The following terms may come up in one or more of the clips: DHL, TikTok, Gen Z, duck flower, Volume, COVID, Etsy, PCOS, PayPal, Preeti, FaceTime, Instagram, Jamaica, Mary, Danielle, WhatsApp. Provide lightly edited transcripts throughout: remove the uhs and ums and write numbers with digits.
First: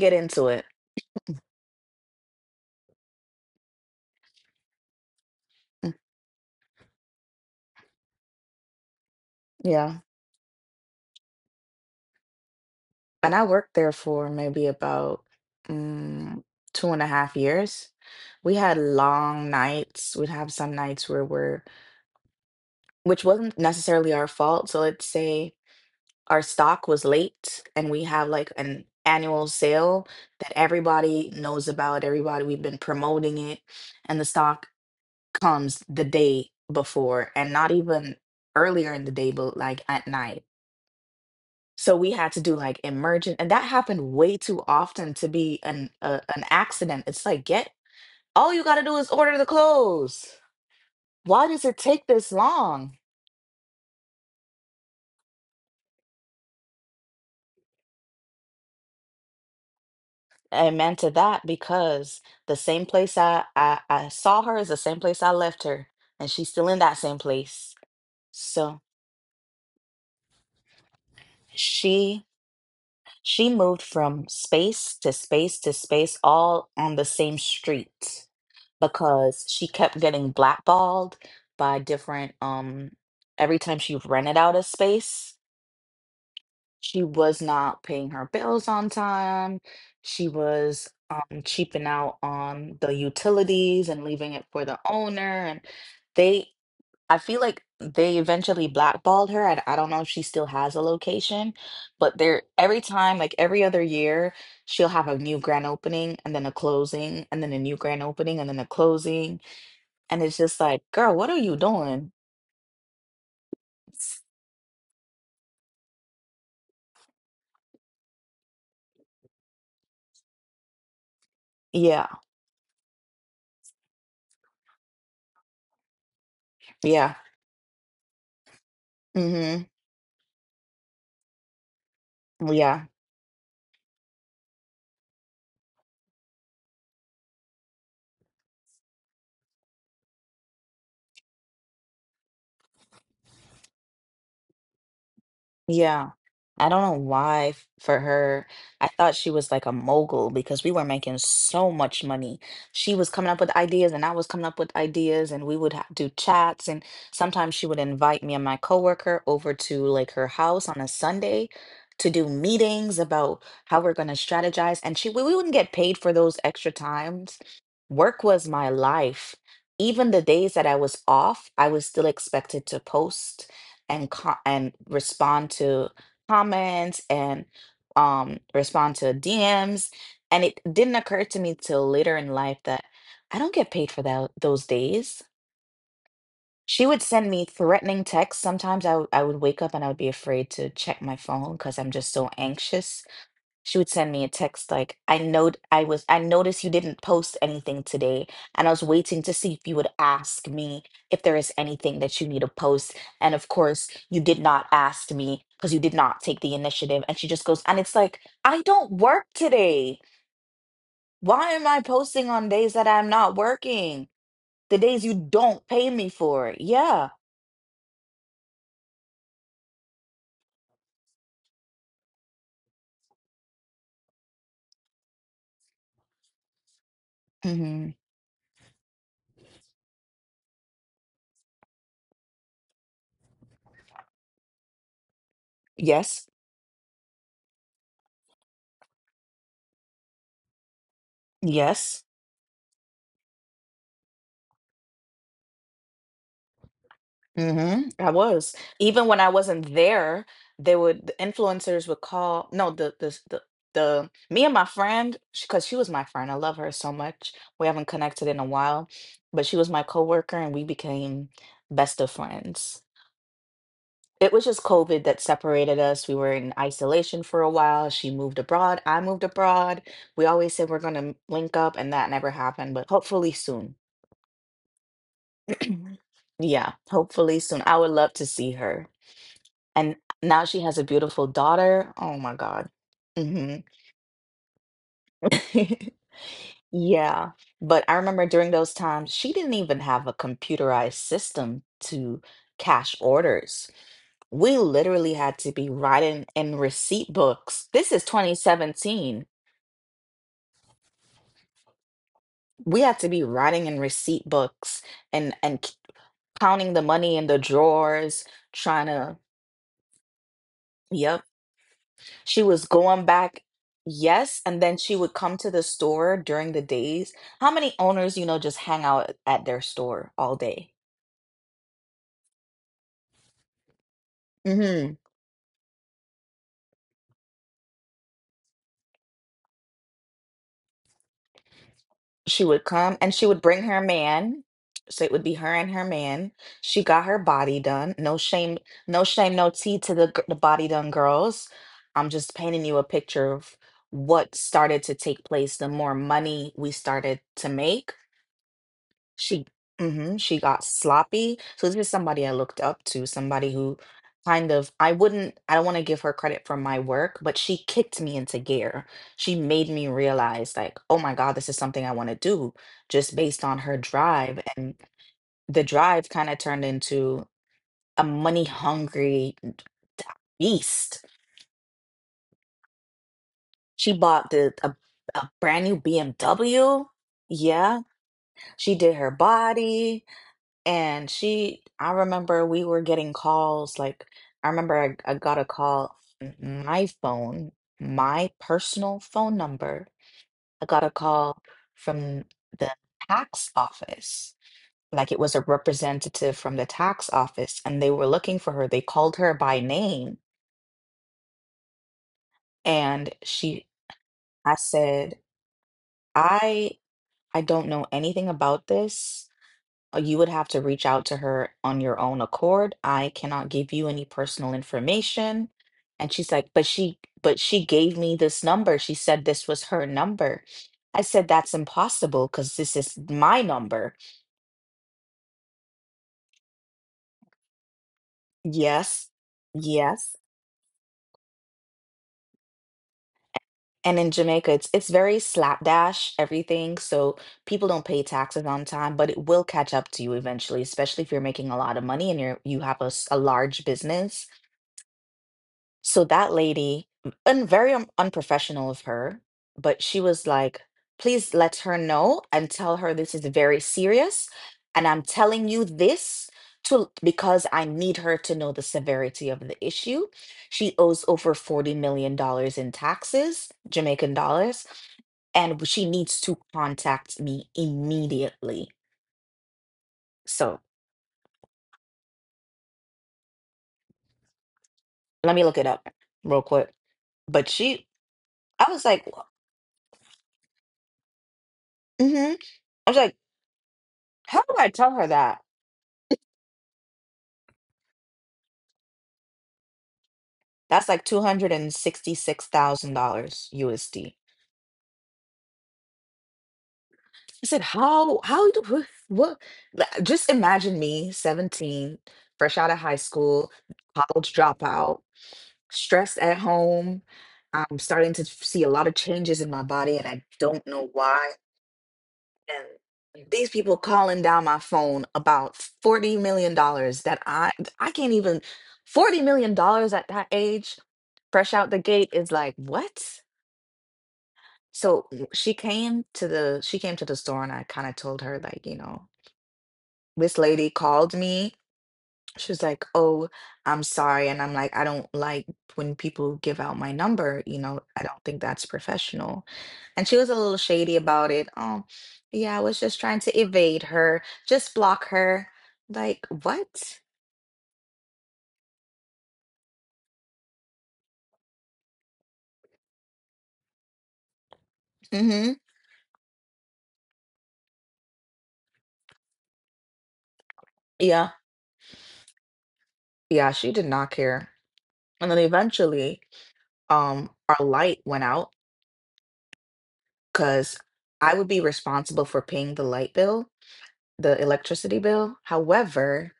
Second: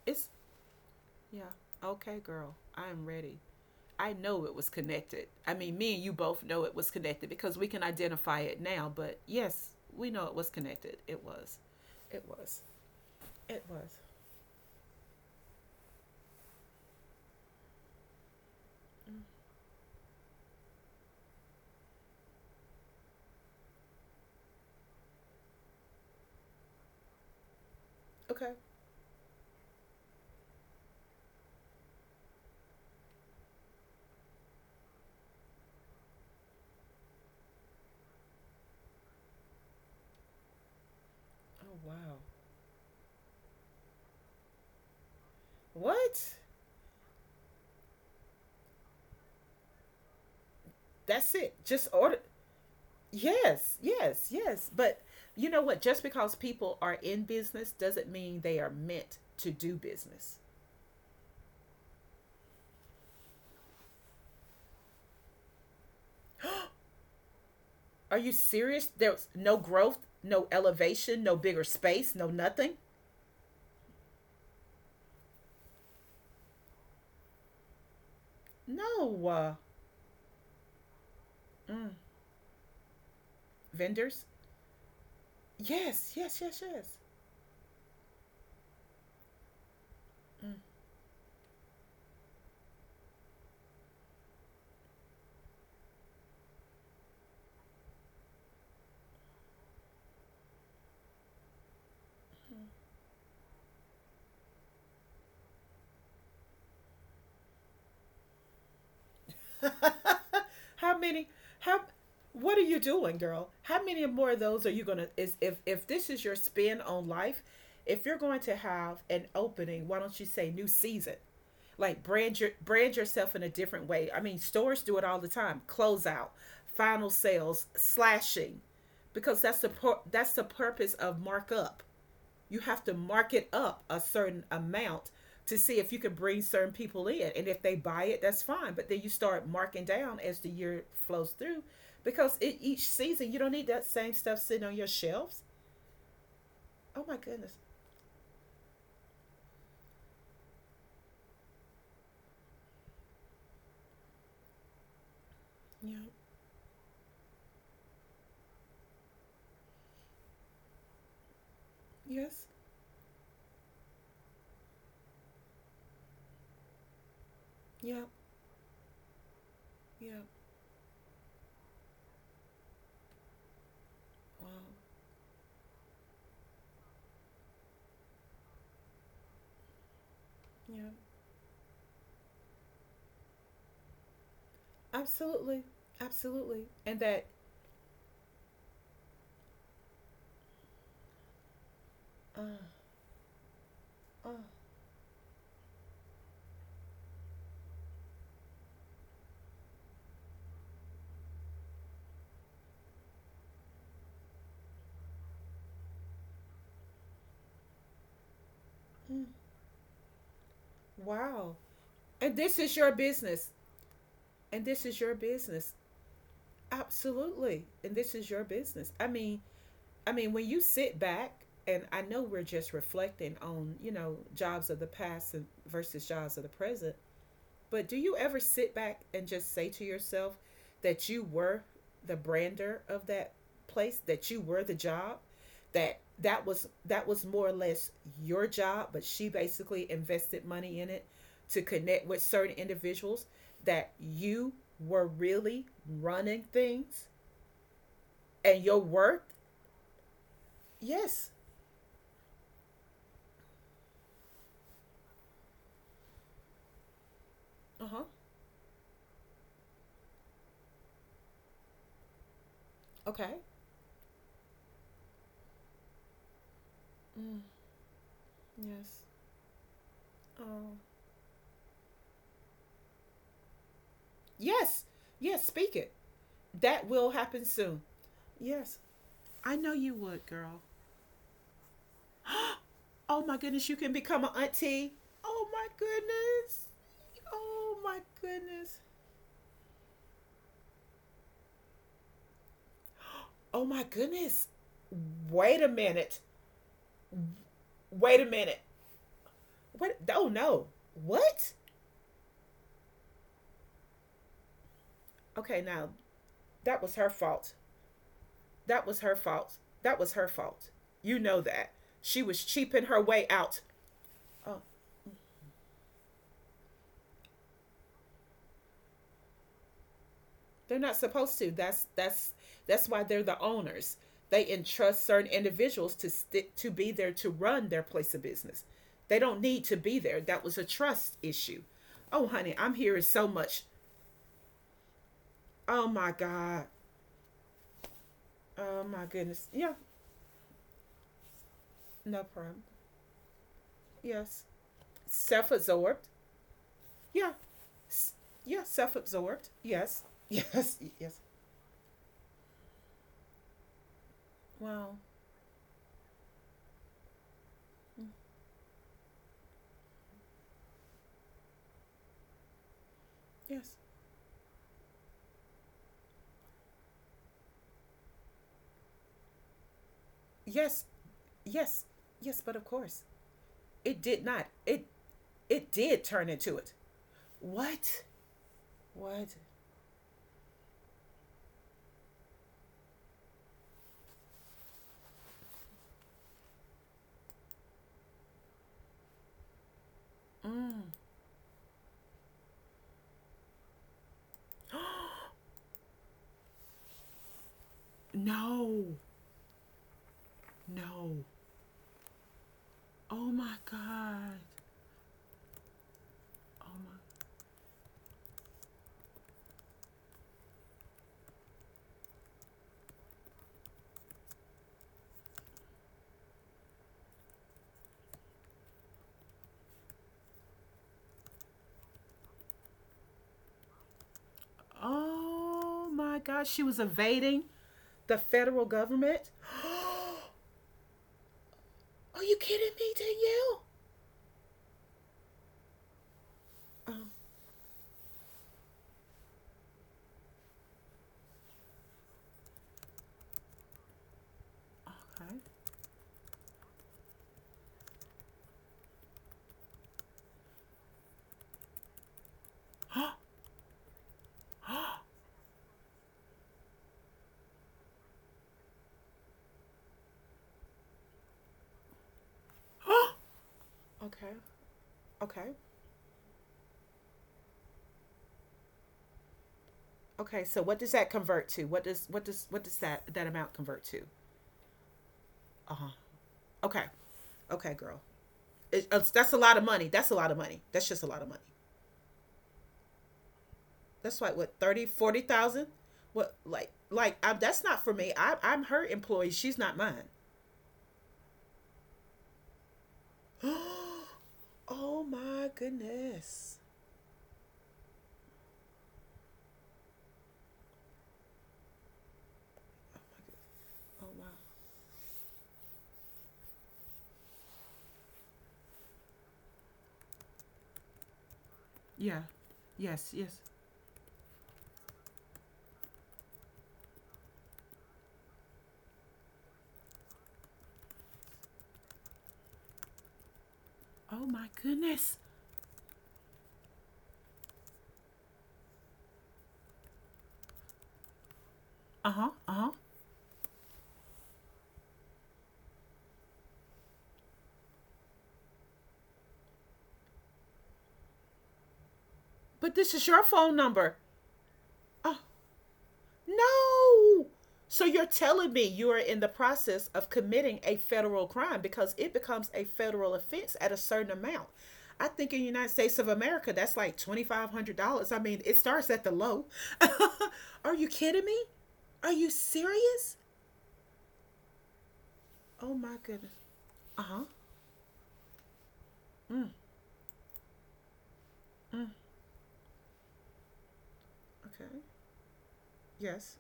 get It's into it. yeah. Okay, girl. I'm ready. I know it was connected. I mean, Mm, me and you both know it was connected because we can identify it now, but yes, Yeah. we know it was connected. It was. It was. And I It worked there was. for maybe about mm, 2.5 years. We had long nights. We'd have some nights where we're. Which wasn't necessarily our fault, so let's say our stock was late and we have, like, Okay. an annual sale that everybody knows about, everybody, we've been promoting it, and the stock comes the day before and not even earlier in the day, but, like, at night. Oh So we wow. had to do, like, emergent, and that happened way too often to be an a What? an accident. It's like, "Get, all you gotta do is order the clothes. That's Why it. does it Just take order. this long?" Yes. Yes. Yes. But you know what? Just because people are in business doesn't mean they are meant to do business. Amen to that because the same place I saw her is the same place I left her, and she's still in that same place. Are you So serious? There's no growth, no elevation, no bigger space, she no nothing. she moved from space to space to space all on the same street No. because she kept getting blackballed by mm, different, every time she vendors. rented out a space, Yes, yes, yes, yes. she was not paying her bills on time. She was cheaping out on the utilities and leaving it for the owner. And they, I feel like they eventually blackballed her. I don't know if she still has a location, but there every time, like every other year, she'll have a new grand opening and then a closing and then a new grand opening and then a closing. Mm. And it's just how like, many? girl, what are you How? doing? What are you doing, girl? How many more of those are you gonna? Is if this is your spin on life, if you're going to have an opening, why don't you say new season? Like Yeah, brand yourself in a different way. I mean, stores do it all the time. Closeout, final yeah. sales, slashing, because that's Mm-hmm. That's the purpose of markup. You have Yeah. to market up a certain amount to see if you can bring certain people in. And if they buy it, that's fine. But then you start marking down as the year flows through because each season you don't need that same stuff sitting on your shelves. Yeah. I don't know Oh my why goodness. For her. I thought she was like a mogul because we were making so much money. She was coming up with ideas and I was coming up with ideas, and we would ha Yeah. do chats, and sometimes she would invite me and my coworker over to like her house on a Sunday to do Yes. meetings about how we're going to strategize, and we wouldn't get paid for those extra times. Yeah. Work was my life. Even Yeah. the days that I was off, I was still expected to post and Wow. Respond to comments and respond to DMs, and it Yeah. didn't occur to me till later in life that I don't get paid for that those days. Absolutely. Absolutely. She And would that, send me threatening texts. Sometimes I would wake up and I would be afraid to check my phone because I'm just so uh, anxious. She would send me a uh, text like, I know I was I noticed you didn't post anything today, and I was waiting to see if you would ask me if there is anything that you need to post, and of course you did not ask me because you did not take the initiative. And she just goes, and it's like, I don't mm, work today, why wow. am I posting And on this days is that your I'm not business. working, And the this is days you your don't business. pay me for? Yeah. Absolutely. And this is your business. I mean, when you sit back, and I know we're just reflecting on, you know, jobs of the past versus jobs of the present, but Hmm. do you ever sit back and just say to yourself that you were the brander of that place, that you were the job, that Yes. that was more or less your job, but she basically invested money in it to connect Yes. with certain individuals that you were really running things Mhm. I was. and your Even worth? when I wasn't there, the Yes. influencers would call. No, the me and my friend, because she was my friend. I love her so much. We haven't Uh-huh. connected in a while, but she was my coworker, and we became best of friends. Okay. It was just COVID that separated us. We were in isolation Mm, for a while. She moved abroad. I yes. moved abroad. We always said Um, we're gonna link up, and that never happened. But hopefully soon. yes. Yes. Speak it. Yeah, That will hopefully happen soon. I soon. would love to see Yes. her. I know you And would, now girl. she has a beautiful daughter. Oh my God. oh my Hmm. goodness, you can become an auntie. Oh my goodness. Yeah. Oh But I my remember during those goodness. times, she didn't even have a computerized system to cash Oh orders. my goodness. We literally had to Wait a be minute. writing in receipt books. This is Wait a minute. 2017. What? Oh no. What? We had to be writing in receipt books and Okay, now counting that the was her money in the fault. drawers, trying That was her to, fault. That was her fault. You yep. know that. She was She was cheaping her going way back, out. yes, Oh, and then she would come to the store during the days. How many owners, you know, just hang out at their store all day? they're not supposed to. That's that's why they're the owners. They Hmm. entrust certain individuals to stick to be there to run their place of business. They don't need to be there. That was a trust issue. Oh, She honey, would I'm come hearing and she so would bring much. her man. So it would be her and her Oh my man. God. She got her body done. No shame, Oh no my shame, goodness. no Yeah, tea to the, the body done girls. I'm no just problem. painting you a picture of what Yes, started to take place. The more self-absorbed. money we started Yeah, to make, S- yeah, self-absorbed. She Yes, mhm, she yes, got yes. sloppy. So this is somebody I looked up to, somebody who kind of, Wow. I don't want to give her credit for my work, but she kicked me into gear. She made me realize like, "Oh my God, this is something I want to do," just based on Yes, her drive. And the drive kind of turned into a money-hungry yes, beast. yes, yes. But of course, She it did bought not. A brand It new did turn into it. BMW. Yeah, What? she did her What? body. And I remember we were getting calls. Like, I remember I got a call, my phone, my personal phone number. I got a call from the tax office. Like, it was a representative from the tax office, and they were looking for her. They no, called her by name, no. and Oh my God. I said, Oh I, my. I don't know anything about this. You would have to reach out to her on your own accord. I cannot give you any personal information. And she's like, but she gave me this number. She said this was her number. I said, that's impossible because this is my number. Oh my God. She was evading the federal Yes. government. Yes. Are you kidding me, Danielle? And in Jamaica, it's very slapdash, everything. Oh, So people don't pay taxes on time, but it will catch up to you eventually, especially if you're making a lot of money and you have a, a large business. okay. So that lady, and very unprofessional of her, but she was like, please let her know and tell her this is very serious. And I'm telling you this to because I need her to know the severity of the issue. She owes over $40 million dollars in Oh, taxes, Jamaican okay. dollars, Okay. and she needs to contact me immediately. Okay. So So what does that convert to? What does that amount convert to? let me look it Uh up huh. real quick. Okay. But Okay, she, girl. I was like, That's a lot of money. That's a lot of money. That's just a lot of money. mm-hmm. I was like, That's like how what do I 30, tell her forty that? thousand? What like that's not for me. I'm her employee. She's not mine. That's like $266,000 USD. oh my goodness. I said, how do wh- what like, just imagine me, 17, fresh out of high school, Oh my oh wow. college dropout, stressed at home. I'm starting to see a lot of changes in my body and I don't know why. Yeah. Yes, And yes. these people calling down my phone about $40 million that I can't even, $40 million at that age, fresh out the gate is like, what? Oh my So goodness. She came to the she came to the store and I kind of told her like, you know, this lady called me. Uh-huh. She was Uh-huh. like, "Oh, I'm sorry." And I'm like, "I don't like when people give out my number, you know. I don't think that's professional." And she was a little shady about it. Oh, yeah, I But was this just is trying your to phone evade number. her. Just block Oh, her. Like, what? no. So you're telling me you are in the process of committing a federal crime because it becomes a federal offense at a certain amount. I think in the Mm-hmm. United States of America, that's like $2,500. I mean, it starts at the low. are you kidding Yeah. me? Are you serious? Yeah, she did not care. And then Oh my eventually, goodness. Uh huh. Our light went out Mm, because I would be mm, responsible for paying the light bill, the okay. electricity bill. However, Yes.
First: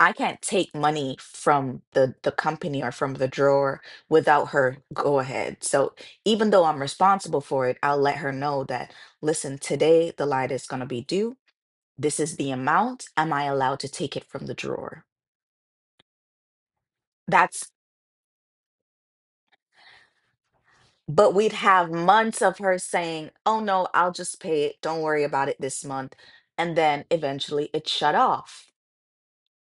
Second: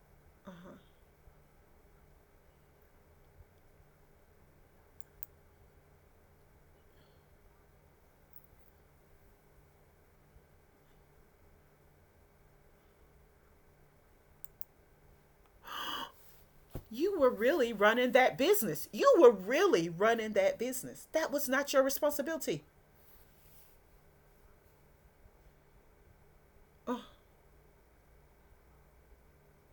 I can't Uh huh. take money from the company or from the drawer without her go ahead. So even though I'm responsible for it, I'll let her know that, listen, today the light is going to be due. This is the amount. Am I allowed to take it from the drawer? You were That's, really running that business. You were really running that business. That but was we'd not your have months of responsibility. her saying, "Oh no, I'll just pay it. Don't worry about it this month." And Oh, then eventually it shut off.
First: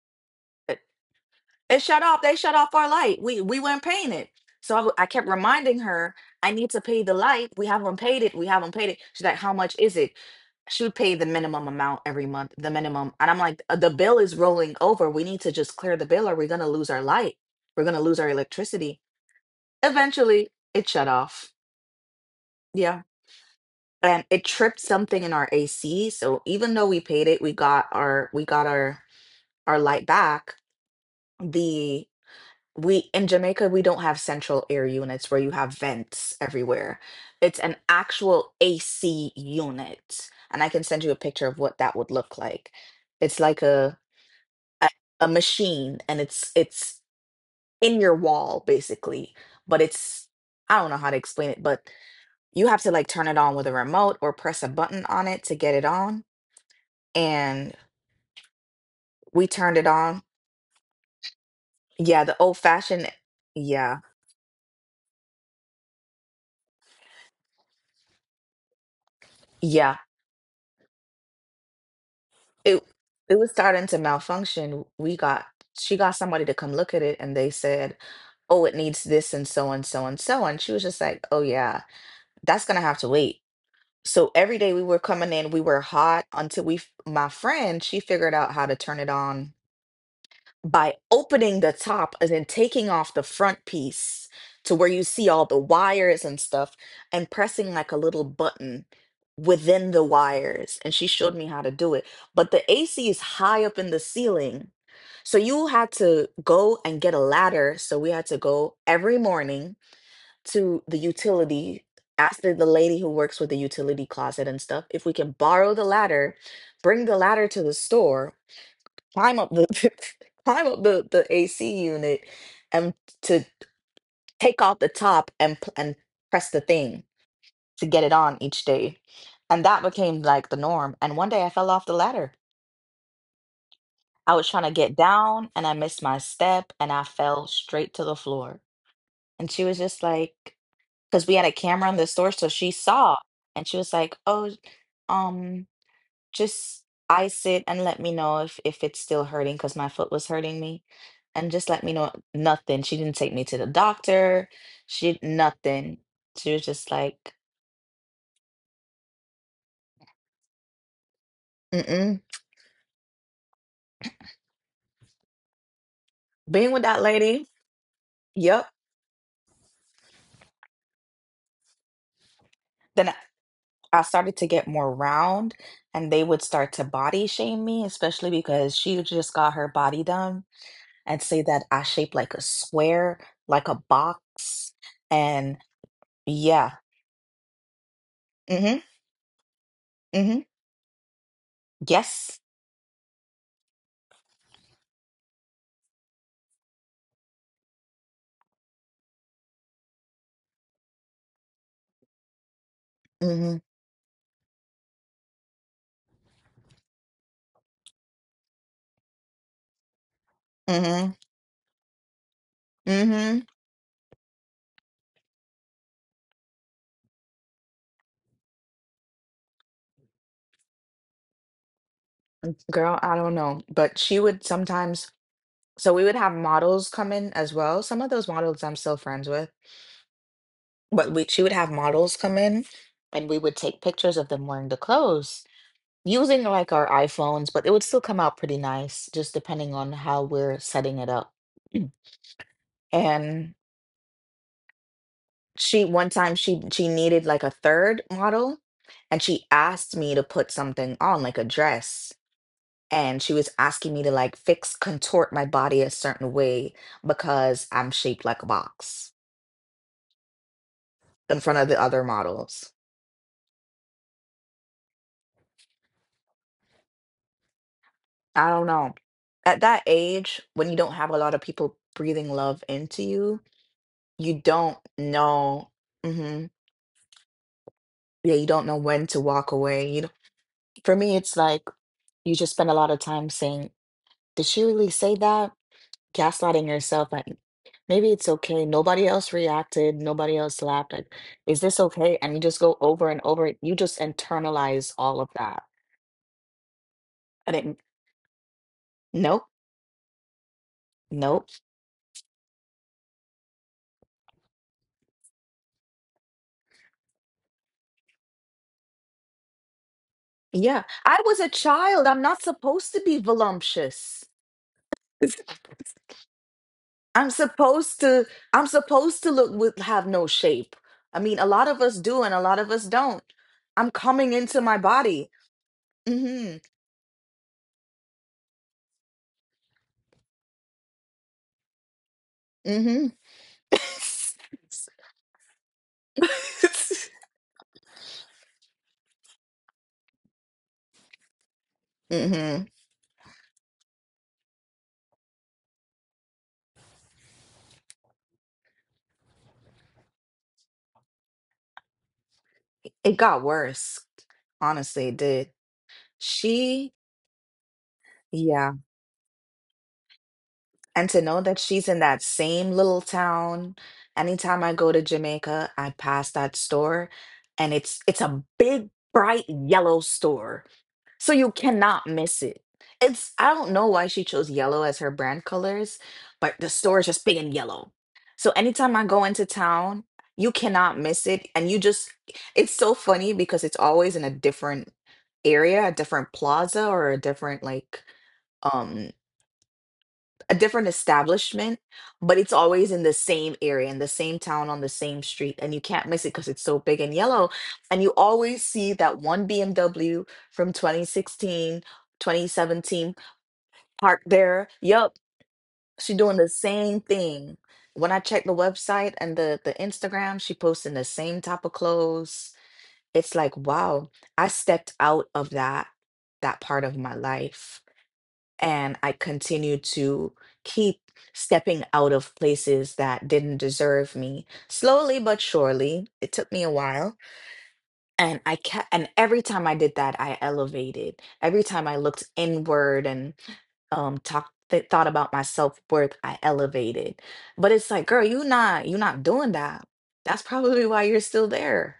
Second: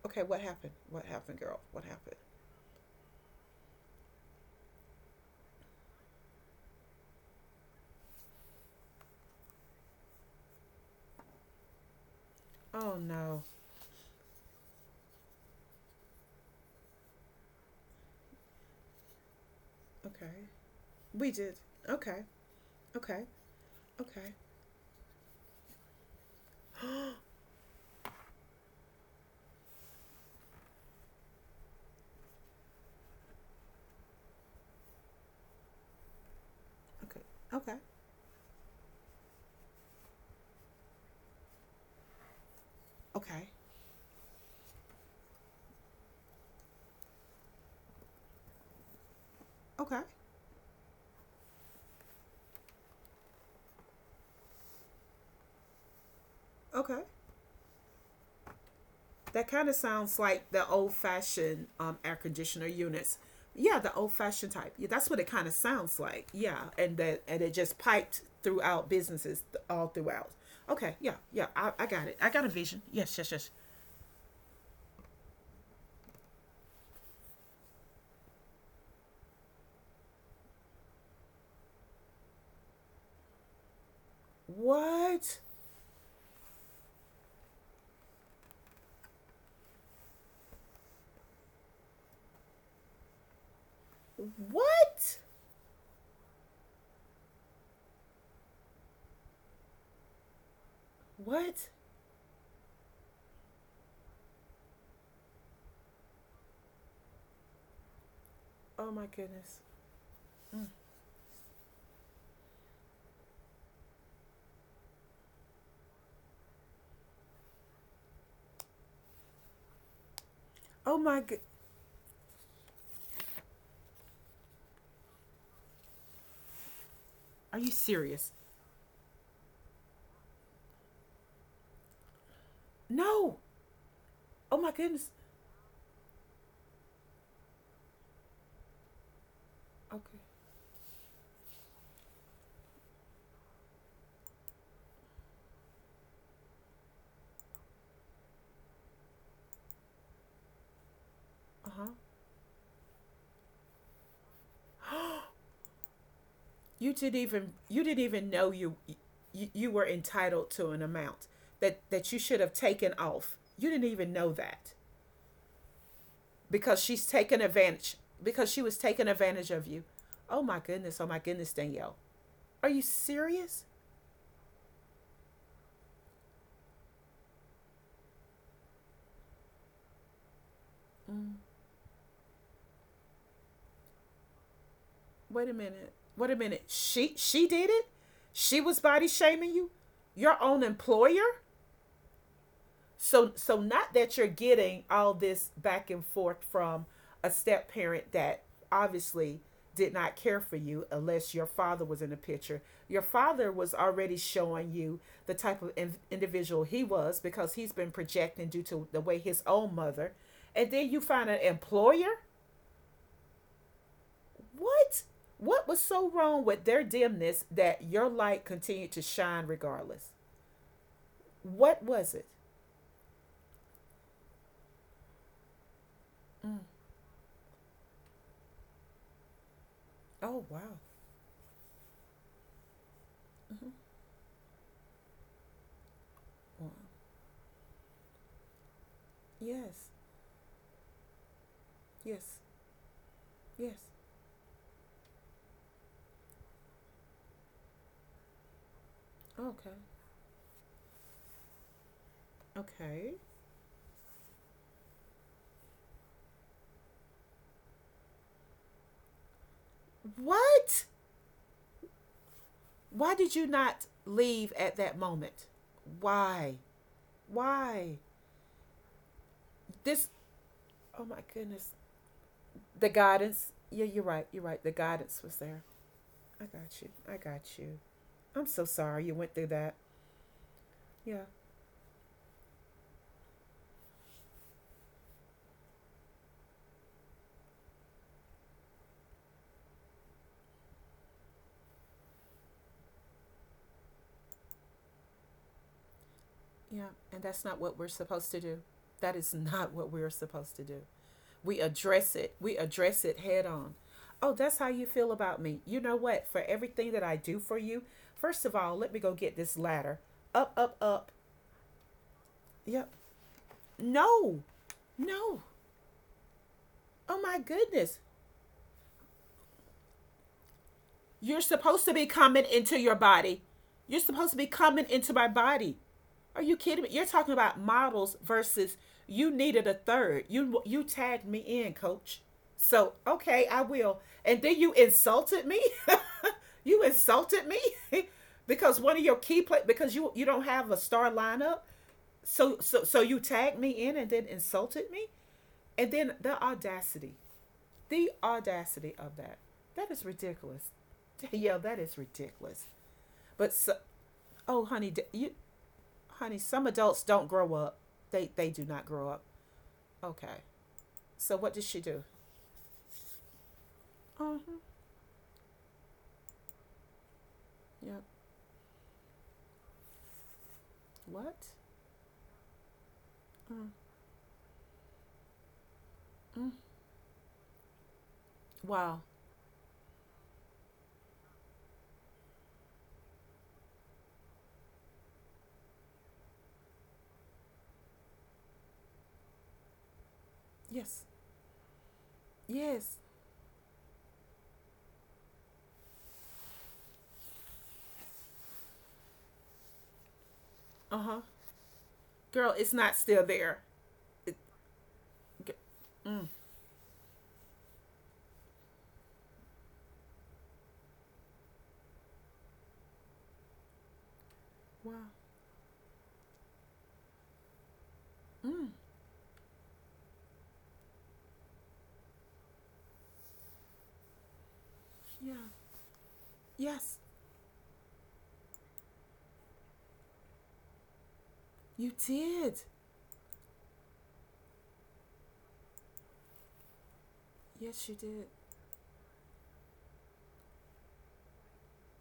okay, what happened? What happened, girl? It What shut happened? off. They shut off our light. We weren't paying it. So I kept reminding her, I need to pay the light. We haven't paid it. We haven't paid it. She's like, how much is it? She would pay the minimum amount every month, the Oh minimum. And I'm no. like, the bill is rolling over. We need to just clear the bill or we're going to lose our light. We're going to lose our electricity. Okay. Eventually, it shut We off. did. Okay. Yeah. Okay. And Okay. it tripped something in our AC. So even though we paid it, we got our light back. The we in Jamaica, we don't have central air units where you have vents everywhere. Okay. It's Okay. an actual AC unit, and I can send you a picture of what that would look like. It's Okay. like a, a machine, and it's in your wall basically, but Okay. it's I don't know how to explain it, but you have to like turn it on with a remote or press a button on it to get it on. Okay. And That we kind of turned it sounds on. like the old fashioned air Yeah, the old conditioner fashioned. units. Yeah, the Yeah, old fashioned type. Yeah, that's what it kind of sounds like. Yeah, and that and it just piped throughout businesses all yeah. throughout. Okay, yeah, yeah, I got it. I got a vision. it Yes, yes, it yes. was starting to malfunction. We got she got somebody to come look at it and they said, "Oh, it needs this and so and so and so." And she was just like, "Oh yeah, that's going to have to wait." So every day we were coming What? in, we were hot until my friend, she figured out how to turn it on by opening the top and then taking off the front piece to where you What? see all the wires and stuff, and pressing like a little button within the wires, and she showed me how What? to do it. But the AC is high up in the ceiling, so you had to go and get a ladder. So we had to go Oh my every goodness. morning Mm. to the utility, ask the lady who works with the utility closet and stuff if we can borrow the ladder, bring the ladder to the store, climb up the climb up Oh the, my the god. AC unit and to take off the top and and press the thing Are you to get it serious? on each day. And that became like the norm. And one day I fell off the ladder. No. I was Oh trying to my get goodness. down and I missed my step and I fell straight to the floor. And she was just Okay. like, because we had a camera in the store, so she saw, and she was like, oh, um, just ice it and let me know if it's still hurting, because my foot was hurting me. And just Uh let me huh. know. Nothing. She didn't take me to the doctor. She nothing She was just You didn't like, even you didn't even know you, you were entitled to an amount mm-mm. that you should have taken off. You didn't even know that Being with because that she's taken lady. advantage because she Yep. was taking advantage of you. Oh my goodness. Oh my goodness, Danielle. Are you then serious? I started to get more round and they would start to body shame me, especially because she just got her body done, and say that I shape like a square, like a box. Wait a And minute. Wait a minute. yeah. She did it. She Mm-hmm. was body shaming you. Your Mm-hmm. own employer. Yes. So so not that you're getting all this back and forth from a step parent that obviously did not care for you unless your father was in the picture. Your father Mm-hmm. was already showing you the type of individual he was because he's been projecting due to the way his own mother. And then you Mm-hmm. find an employer? Mhm. What? What was so wrong with their dimness that your light continued to shine regardless? What was it? Girl, I don't know, but she would sometimes, so we would have models come in as well. Some of those models I'm still friends with, Oh, wow. but we she would have models come in and we would Mm-hmm. take pictures of them wearing the clothes using Wow. like our iPhones, but it would still come out pretty nice just depending Yes. on how we're setting it up. Yes. And Yes. she one time she needed like a third model and she Okay. asked me to put something on, like a dress. Okay. And she was asking me to like fix contort my body a certain way because I'm shaped like a box What? in front of the other models. Why did you not leave at that moment? Why? Why? I don't know. At that This. age, when you don't Oh have a my lot of goodness. people breathing love The into you, guidance. Yeah, you're right. you You're right. The don't guidance was there. know. I Hmm. got you. I got you. Yeah, you I'm so don't know sorry when you to went through walk that. away. You know, for me, Yeah. it's like you just spend a lot of time saying, "Did she really say that?" Gaslighting yourself, like maybe it's okay. Nobody else reacted. Nobody else laughed. Like, is this okay? And you just go over and over it. You just internalize all of that. Yeah. And that's i not didn't what we're supposed to do. That is Nope. not what we're supposed to do. We Nope. address it. We address it head on. Oh, that's how you feel about me? You know what, for everything that I do for you, first of all, let me go get this ladder. Up, up, Yeah, up. I was a child. I'm not Yep. supposed to be voluptuous. No. No. Oh I'm my supposed goodness. to I'm supposed to look with have no shape. I mean, You're a lot of supposed to us be do and a coming lot of into us your don't. body. I'm You're supposed coming to be into my coming into body. my body. Are you Mhm. kidding me? You're talking about models versus you needed a third. You tagged me in, coach. So, Mhm. okay, I will. And then you insulted me? you insulted me? because one of your key play because you don't have a star lineup. So Mhm. so you tagged me in and then insulted me? And then the audacity. The audacity of that. That is ridiculous. Yeah, that is ridiculous. It got But so, worse. oh, honey, Honestly, it you, did. honey, some She, adults don't grow up. They do yeah. not grow up. Okay. And to So know what that did she she's in do? that same little town, Uh huh. anytime I go to Jamaica, I pass that store, and it's Yep. it's a big bright yellow store. So What? you cannot miss it. It's I Mm. don't know why she chose yellow as her brand colors, Mm. but the store is just big and yellow. So anytime Wow. I go into town, you cannot miss it. And you just, it's so funny because it's always in a different area, a different plaza, or a different like um, a different Yes. establishment, but it's always Yes. in the same area, in the same town, on the same street, and you can't miss it because it's so big and yellow. And you always see that one BMW from Uh twenty huh. sixteen, twenty Girl, it's not seventeen, still there. parked It, there. Yup, she mm. doing the same thing. When I check the website and the Instagram, she posting the same type of clothes. It's like, wow, I Wow. stepped out of that part of my life Mm. and I continued to keep stepping out of places that didn't deserve me. Slowly Yeah. but surely, it took me a Yes. while, and I kept, and every time I did that, I elevated. Every time You I looked did. inward and talked thought about my self-worth, I elevated. But Yes, it's you like, girl, did. You not doing that. That's probably why you're still there.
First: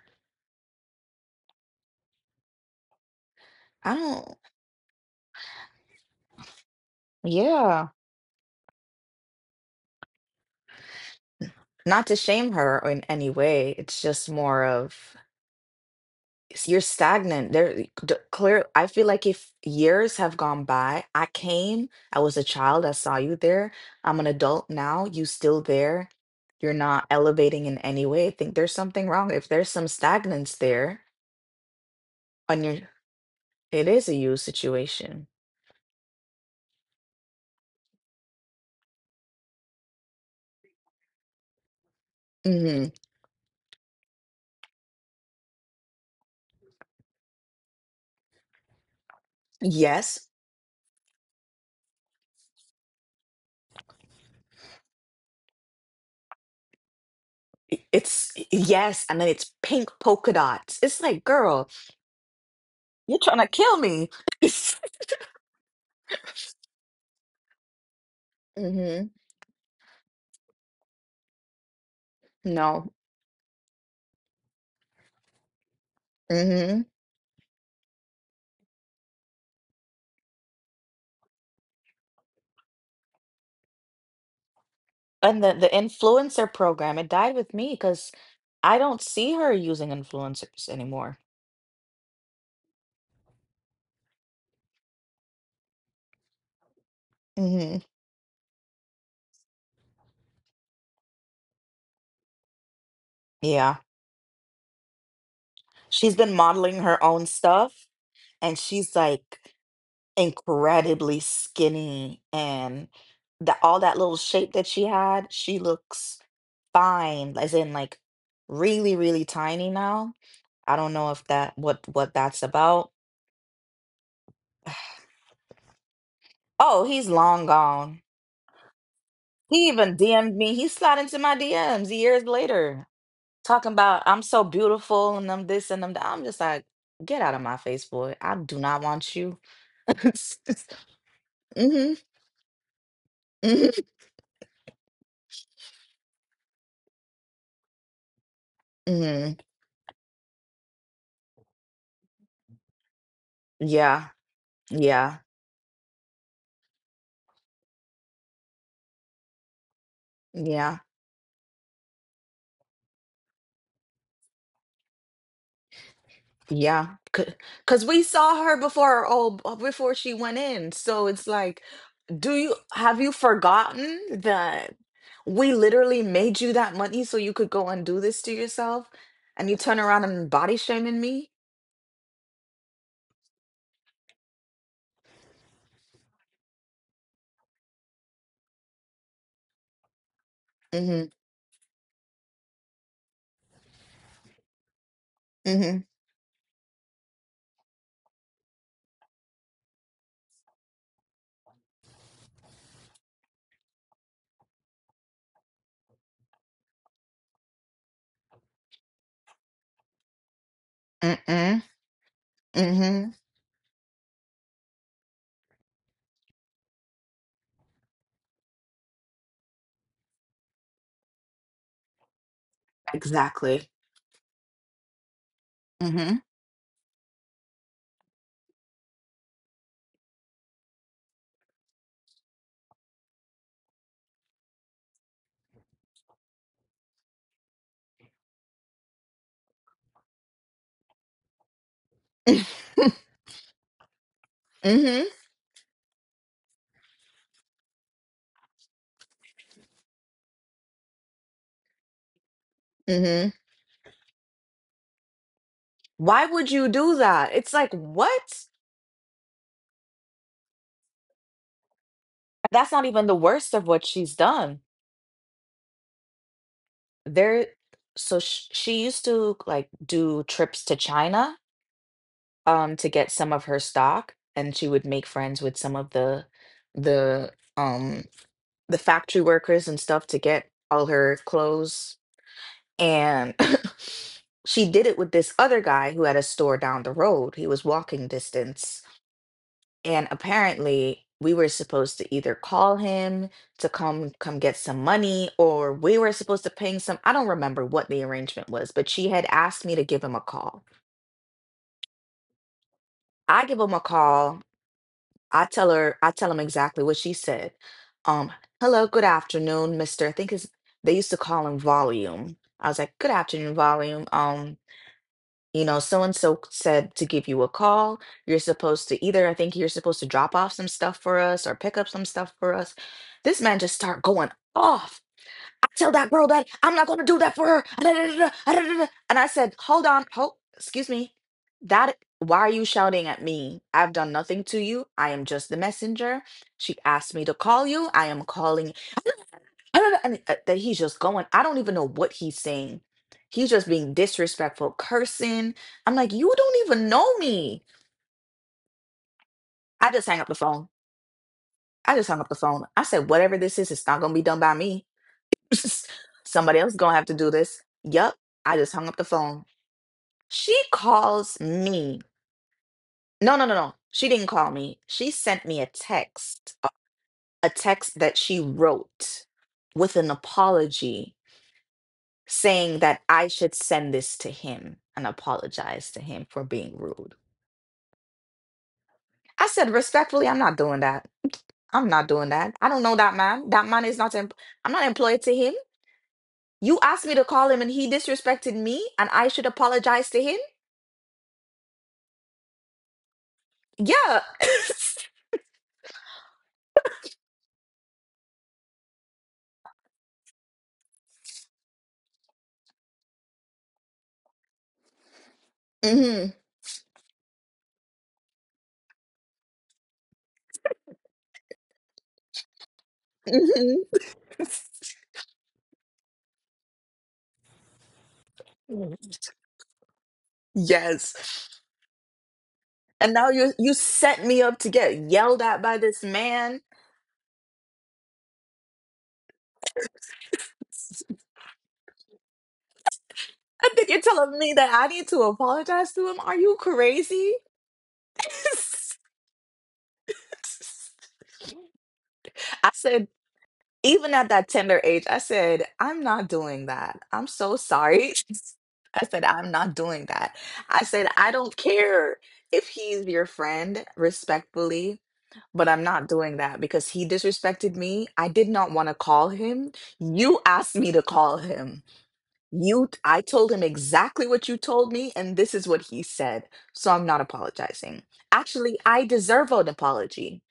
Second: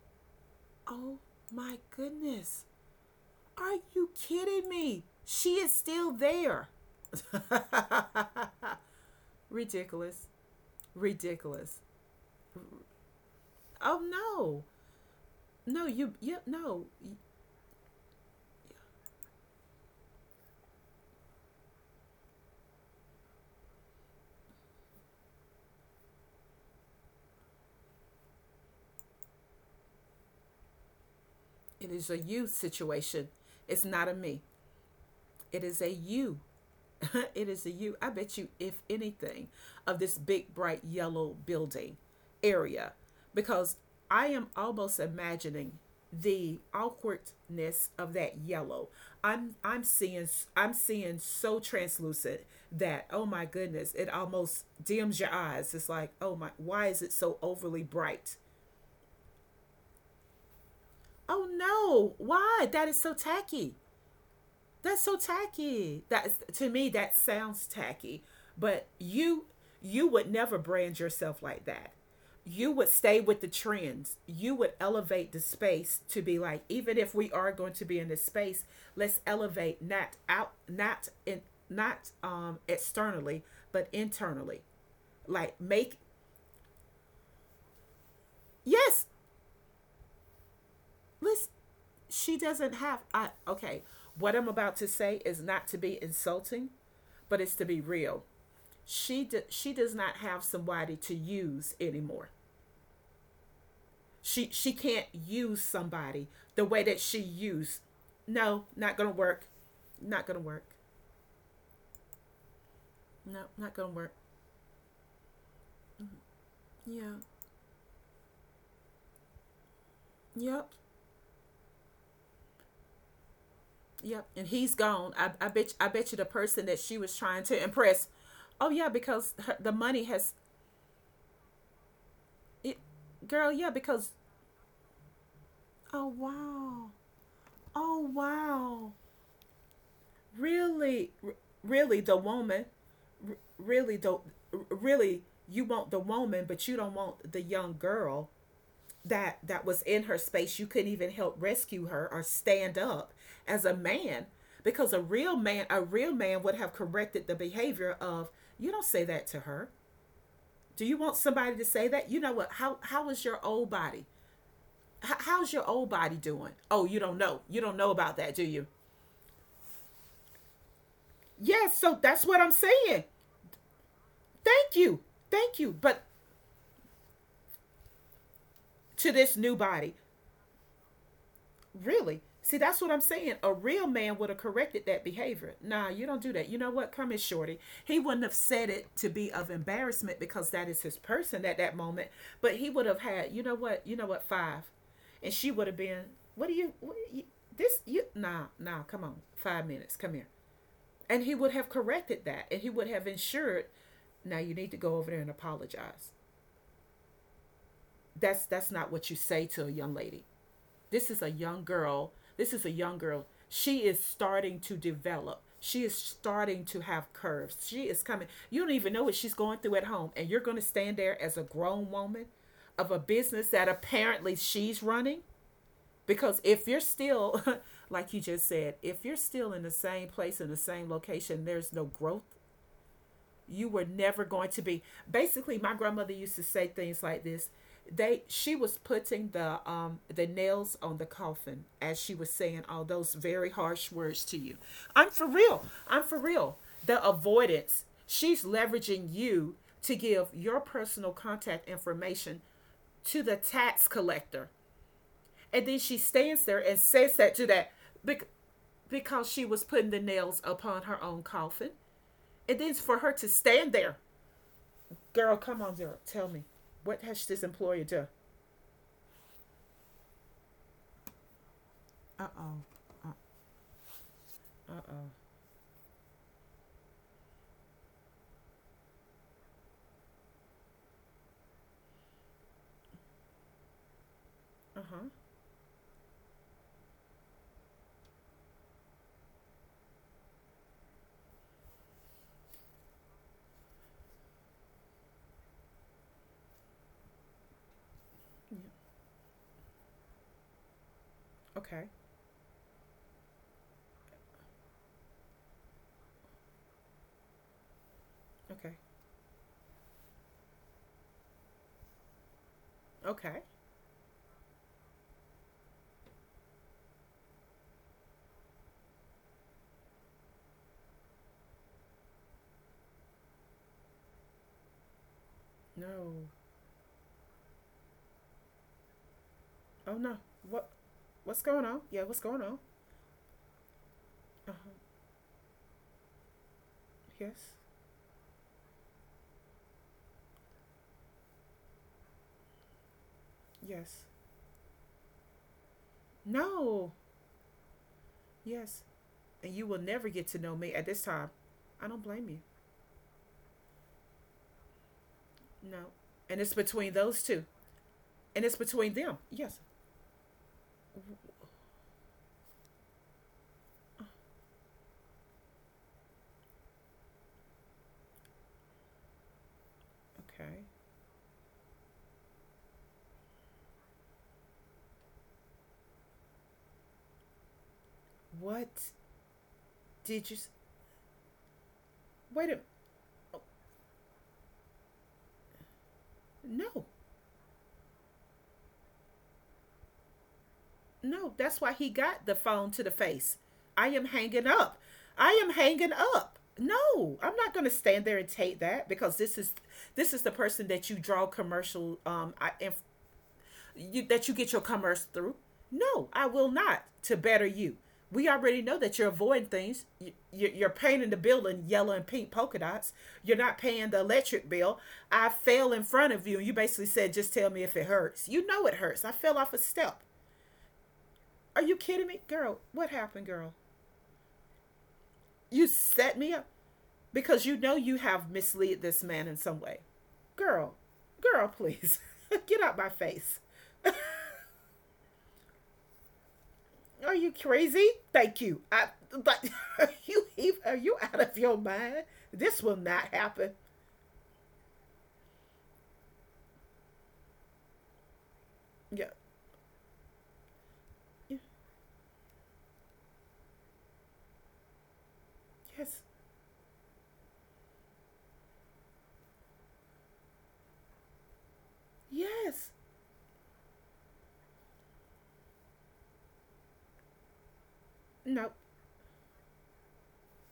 Oh my goodness. Are i you don't kidding me? She is still there. Yeah, ridiculous. Ridiculous. not to shame her in any way, it's Oh just more no. of No, you you're no. stagnant there. Clear, I feel like if years have gone by, I came, I was a child, I saw you there, I'm an adult now, you still there, you're not elevating in any way. I think there's something wrong, if there's some stagnance there It is a you on your, situation. It's it is not a a you me. situation. It is a you. it is a you. I bet you, if anything, of this big, bright yellow building Hmm. area, because I am almost imagining the awkwardness of that yellow. I'm I'm Yes. seeing I'm seeing so translucent that oh my goodness, it almost dims your eyes. It's like, "Oh my, why is it so overly It's bright?" yes, and then it's pink polka dots. It's like, Oh girl, no, why? That is so you're trying to tacky. kill me. That's so tacky. That's to me that sounds tacky, but Hmm. You would never brand yourself like that. You would No. stay with the trends. You would elevate the space to be like Mm-hmm. even if we are going to be in this space, let's elevate not out not in not externally, but internally. And the Like make influencer program, it died with me because I don't yes, see her using influencers anymore. let's she doesn't have I okay, what I'm about to say is not to be insulting, but it's to be Hmm. real. She does not have somebody to use anymore. Yeah. She can't use She's somebody been the modeling way that her she own used. stuff and No, she's not gonna work. like Not gonna work. incredibly skinny, and No, that not all gonna that work. little shape that she had, she looks Yeah. fine, as in like really, really tiny now. Yep. I don't know if that what that's about. Yep. And he's gone. I bet you the person that Oh, she he's was trying long to gone. impress. Oh yeah, because her, He the even money has DM'd me. He slid into my DMs years it, later. girl. Yeah, Talking about because I'm so beautiful and I'm this and I'm oh that. I'm just like, wow, get out of my face, oh boy. I do not wow. want you. Mm-hmm. Really, really the woman, really Hmm. the, really you want the woman, but you don't want the young girl that Hmm. Was in her space. You couldn't even help rescue her or stand up as a Yeah, man, because yeah, a real man would have corrected the behavior of — you don't say that to her. yeah, Do you want somebody to say that? You know what? How is your old body? How's your old body doing? Oh, yeah. you don't know. You don't Cause know we about that, do saw her you? before, oh, before she went in. So it's like, Yes. Yeah, so that's do what I'm you have saying. you forgotten Thank that you. we Thank you. But literally made you that money so you could go and do this to yourself, to this and new you turn body, around and body shaming me? really? See, that's what I'm saying. A real man would have corrected that behavior. Nah, you don't do that. You know what? Come here, shorty. He wouldn't have said it to be of embarrassment, because that is his Mm-hmm, person at that moment. But he would have had — you know what? You know what? Five — and she would have mm-hmm, been. What do you? What do you — this you? Nah, nah. Come on. 5 minutes. Come here. And he would have corrected that, and he would have ensured — now you need to go over there and apologize. That's not what you say to a young lady. This is a mm-hmm, young girl. This is a young mm-hmm. girl. She is starting to develop. She is starting to have curves. She is coming. You don't even know what she's going through at home. And you're going to stand there as a grown woman of a business that Exactly. apparently she's running. Mhm. Because if you're still — like you just said, if you're still in the same place, in the same location, there's no growth. You were never going to be — basically, my grandmother used to say things like this. They She was putting the nails on the coffin as she was saying all those very harsh words to you. Mhm. I'm for real, I'm for real. The avoidance, she's leveraging you to give your personal contact information to Mhm. the tax collector, and then she Why stands would there you and do says that? that to It's that, like, what? because she was putting the nails upon her own coffin. And then That's not for even her the to worst of stand what there — she's done. girl, come on, Zero. Tell me, what has this There, employer done? so sh she used to like do trips to China Uh to get oh. some of her stock, and she would make friends with some of the um the factory workers and stuff to get all her clothes. And she Uh did it huh. with this other guy who had a store down the road. He was walking distance. And apparently, we were supposed to either call him to come get some money, or we were supposed to ping some. I don't remember what the arrangement Yeah. was, but she had asked me to give him a call. Okay. I give him a call. I tell him exactly what she said. Um, Okay. hello, good afternoon, Mr. I think his, they used to call him Volume. I was like, good Okay. afternoon, Volume. You know, so and so said to give you a call. You're supposed to either, I think you're supposed to drop off some stuff for us or pick up some stuff for us. This man just start going off. I tell No. that girl that I'm not going to do that for her. Ah, da, da, da, da, ah, da, da, da." And I said, Oh hold no. on, hold, What? excuse me. What's going on? Yeah. That, What's going on? why are you shouting at me? I've done Uh nothing huh. to you. I am just the messenger. She asked me Yes. to call you. I am calling. I don't know, and, that he's just going. I don't even know what he's saying. He's just Yes. being disrespectful, cursing. I'm like, you don't No. even know me. Yes. And you will never I get just to hang up know the me at phone. this time. I don't I blame just you. hung up the phone. I said, whatever this is, it's not gonna be done by me. No. And it's Somebody between else gonna those have to two. do this. Yup. And it's I just between hung up them. the Yes. phone. She calls me. No, no, no, no. She didn't call me. She sent me a text, a text that she wrote with an Okay. apology, saying that I should send this to him and apologize to him for being rude. What I said, did you? respectfully, I'm not doing that. I'm not doing Wait a— that. I don't know that oh, man. That man is not, em- I'm not employed to him. no. You asked me to call him and he disrespected me and I should apologize to him? No, that's why he got the phone to the face. I am Yeah. hanging up. I am hanging up. No, I'm not going to stand there and take that, because this is — this is the person that you draw commercial I, you, that you get your commerce through. No, I hmm will not to better you. We already know that you're avoiding things. You, you're painting the building yellow and pink polka dots. You're not hmm paying the electric bill. I fell in front of you, and you basically said, "Just tell me if it hurts." You know it hurts. I fell off a step. Yes. Are you kidding me? Girl, what And happened, now girl? you set me up to get yelled at You by this set me up man. because you know you have misled this man in some way. Girl, girl, please, get out my face. And then you're telling me that I need to apologize to him? Are you Are you crazy? crazy? Thank you. I — but are you — are you out of your mind? This I will not said, happen. even at that tender age, I said, I'm not doing that. I'm so sorry. I Yeah. said, I'm not doing that. I said, I Yeah. don't care if he's your friend, respectfully, but I'm Yes. not doing that because he disrespected me. I did not want to call him. You asked me to call him. Yes. You, I told him exactly what you told me, and this is what he said. So I'm not apologizing. No. Actually, I deserve an apology,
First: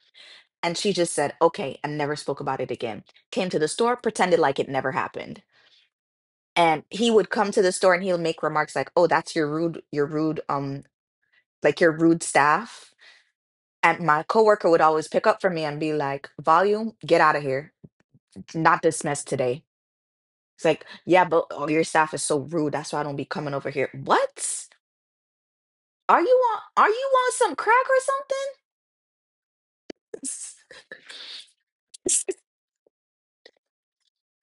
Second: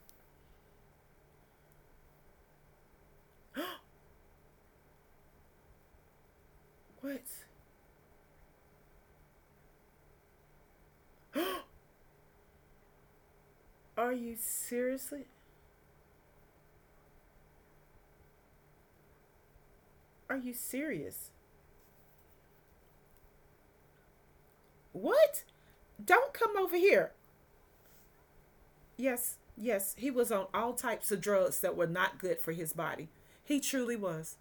and she just said, okay, and never spoke about it again. Came to the store, pretended like it never happened. And he What? would come to the store and he'll make remarks like, oh, that's your rude, like your rude staff. And Are my you coworker would always pick seriously? up for me and be like, Volume, get out of here. Not dismissed today. Are you It's like, yeah, serious? but oh, your staff is so rude. That's why I don't be coming over here. What? What? Don't come over Are you here. on some crack or Yes, yes, he was on something? all types of drugs that were not good for his body. He truly was.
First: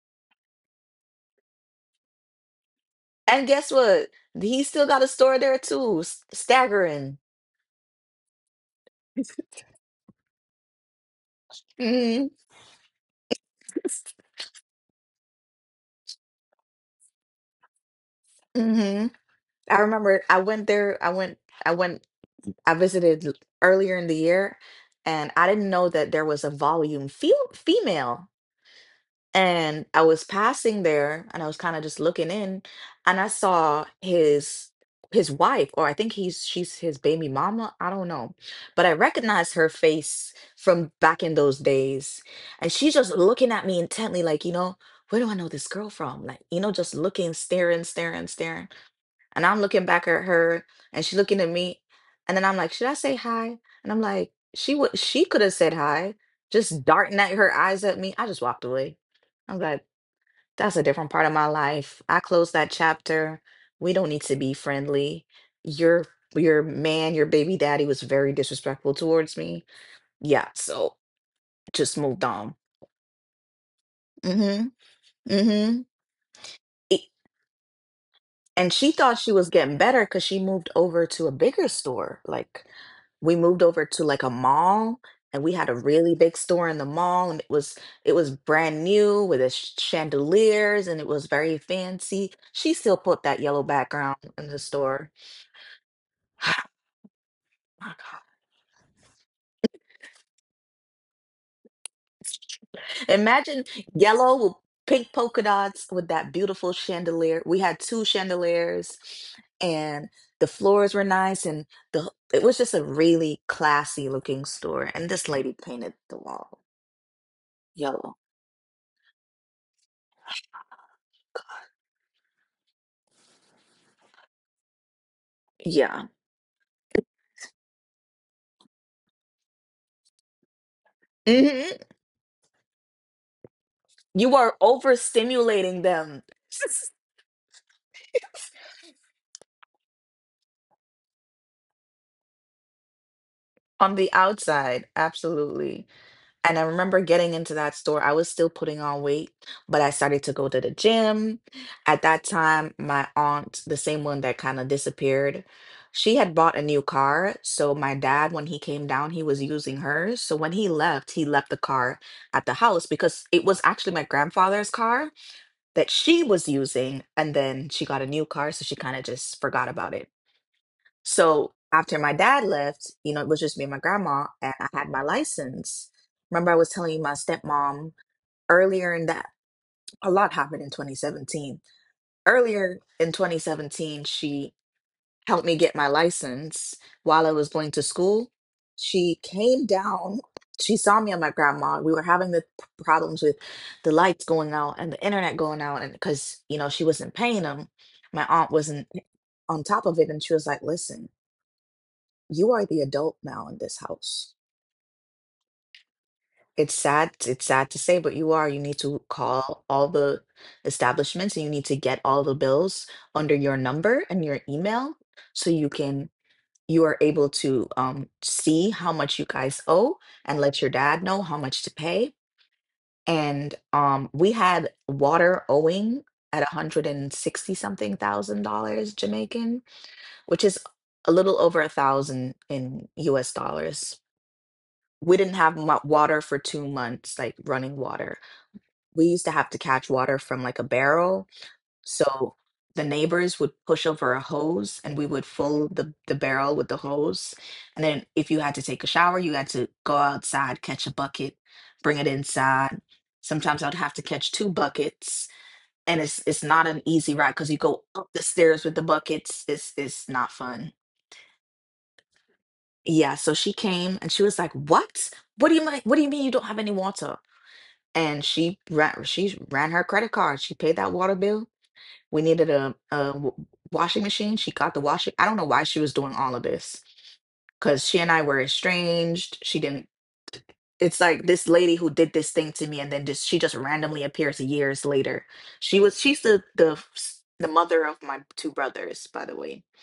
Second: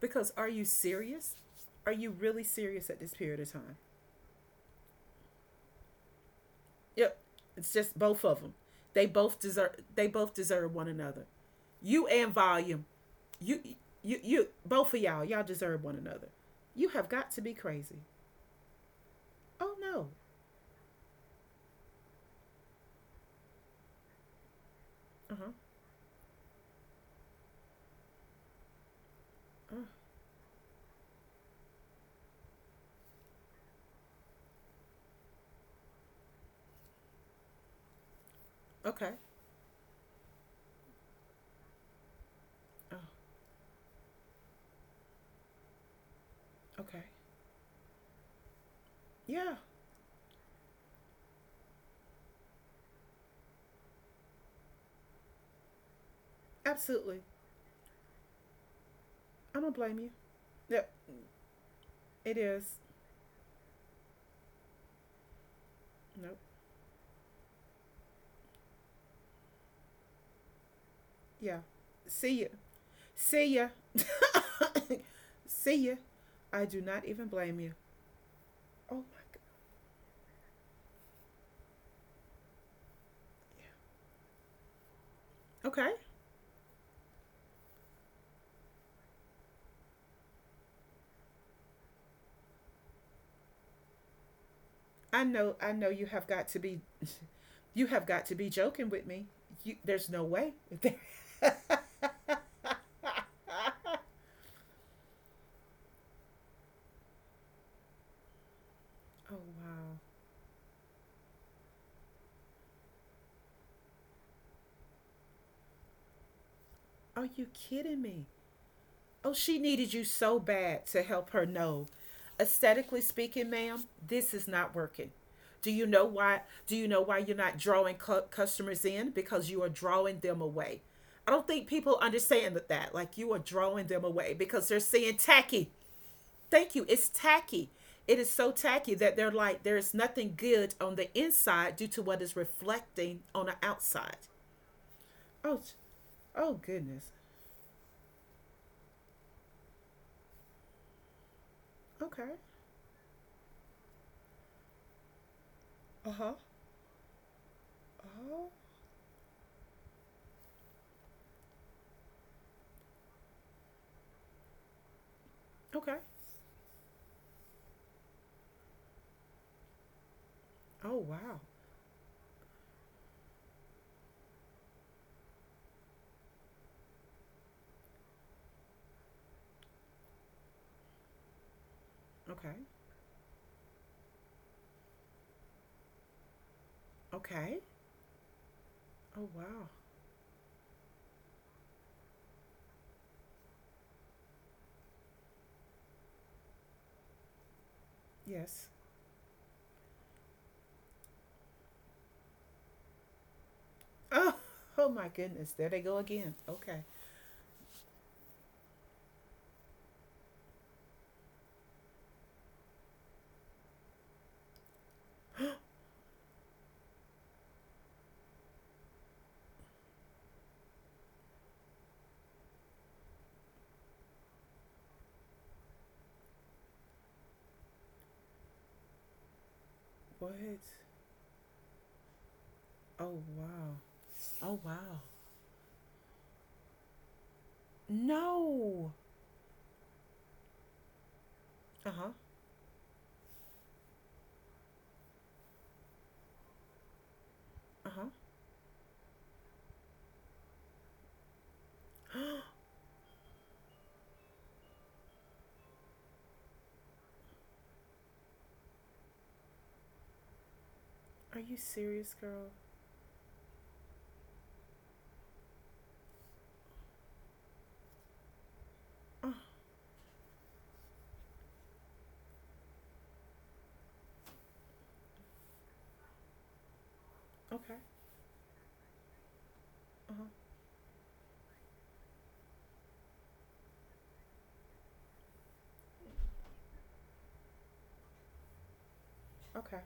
Because are you serious? Are you really serious at this period And of guess time? what? He still got a store there too. S- Yep, Staggering. it's just both of them. They both deserve. They both deserve one another. You Mhm. and Volume, you, you, both of y'all, y'all deserve one another. You have got to be crazy. hmm Oh I no. remember I went there, I went, I visited l- earlier in the year, and Uh I huh. didn't know that there was a Volume fe female. And I was passing there and I was kind of just looking in, and I saw his wife, or I think he's she's his baby mama. I don't know. But I Okay. recognized her face from back in those days. And she's Oh, just looking at me intently, like, you know, where do I know this girl from? Like, you know, just okay. looking, staring, staring, staring. And Yeah, I'm looking back at her and she's looking at me. And then I'm like, should I say hi? And I'm like, she could have said hi, just darting absolutely. at her eyes at me. I just walked away. I I'm don't like, blame you. that's a Yep, different part of my life. I it closed is. that chapter. We don't need to be friendly. Your Nope. your man, your baby daddy was very disrespectful towards me. Yeah, so Yeah. just moved See ya. on. See ya. Mm-hmm. Mm-hmm. See ya. I do not even blame you. And she Oh thought my she god. was getting better because she moved over to a bigger store. Like we moved over Yeah. to like a mall and we had a Okay. really big store in the mall, and it was brand new with its chandeliers and it was very fancy. She still put that yellow background in the store. I know, I know you have got to be you Oh my have God. got to be joking with me. You, there's no way. Oh Imagine yellow with pink polka dots with that beautiful chandelier. We had two chandeliers wow. and the floors were nice and the it was just a really classy looking store. And this lady painted the wall Are you kidding yellow. me? Oh, she needed you so bad to help her know. Aesthetically speaking, ma'am, this is not working. Do you know Yeah. why? Do you know why you're not drawing customers in? Because you are drawing them away. I don't think hmm people understand that. Like, you are drawing them away You are because they're saying tacky. overstimulating them. Thank you. It's tacky. It is so tacky that they're like, there is nothing good on the inside due to what is reflecting on the On the outside. outside. Oh, Absolutely. oh And I remember goodness. getting into that store. I was still putting on weight, but I started to go to the gym. At that Okay. time, my aunt, the same one that kind of disappeared, Uh she huh. had bought a new car. So my dad, when Oh, he came down, he was using hers. So when he left the car at the house because it was actually my grandfather's car that okay. she was using. And then she got a new car. So she kind of just forgot about it. Oh wow. So after my dad left, you know, it was just me and my grandma, and I had my license. Remember, I was telling you my stepmom earlier in that, a lot happened in 2017. Okay. Earlier in 2017, she helped me get my license while I was Okay. going to school. She Oh came wow. down, she saw me and my grandma. We were having the p- problems with the lights going out and the internet going out, and because, you know, she wasn't paying them, my aunt Yes. wasn't eh, on top of it, and she was like, listen, you are the adult now in this Oh, house. oh my goodness. There they go again. Okay. It's sad to say, but you are. You need to call all the establishments and you need to get all the bills under your number and your email, so you can you are able to see how much you guys owe and let your dad know how much to pay. And we had water owing at 160 something thousand dollars Jamaican, What? which is a little over a thousand in Oh US wow. dollars. Oh wow. We didn't have mu- water for 2 months, like running water. No. We used to have to catch water from like a barrel. Uh huh. So the neighbors would push over a hose and we would fill the barrel with the hose. And Uh huh. then if you had to take a shower, you had to go outside, catch a bucket, bring it inside. Sometimes I'd have to catch two buckets. And it's not an easy ride because you go up the stairs with the buckets. It's not fun. Are you serious, girl? Yeah, so she came and she was like, "What? What do you mean? What do you mean you don't have any water?" And she ran Oh. she ran her credit card. She paid that water bill. We needed a w- washing machine. She got the washing. I don't know why she was doing all of this, Okay. because she and I were estranged. She didn't. Uh huh. It's like this lady who did this thing to me, and then just she just randomly appears years later. She was she's the s- the mother of my two brothers, by the way. Okay.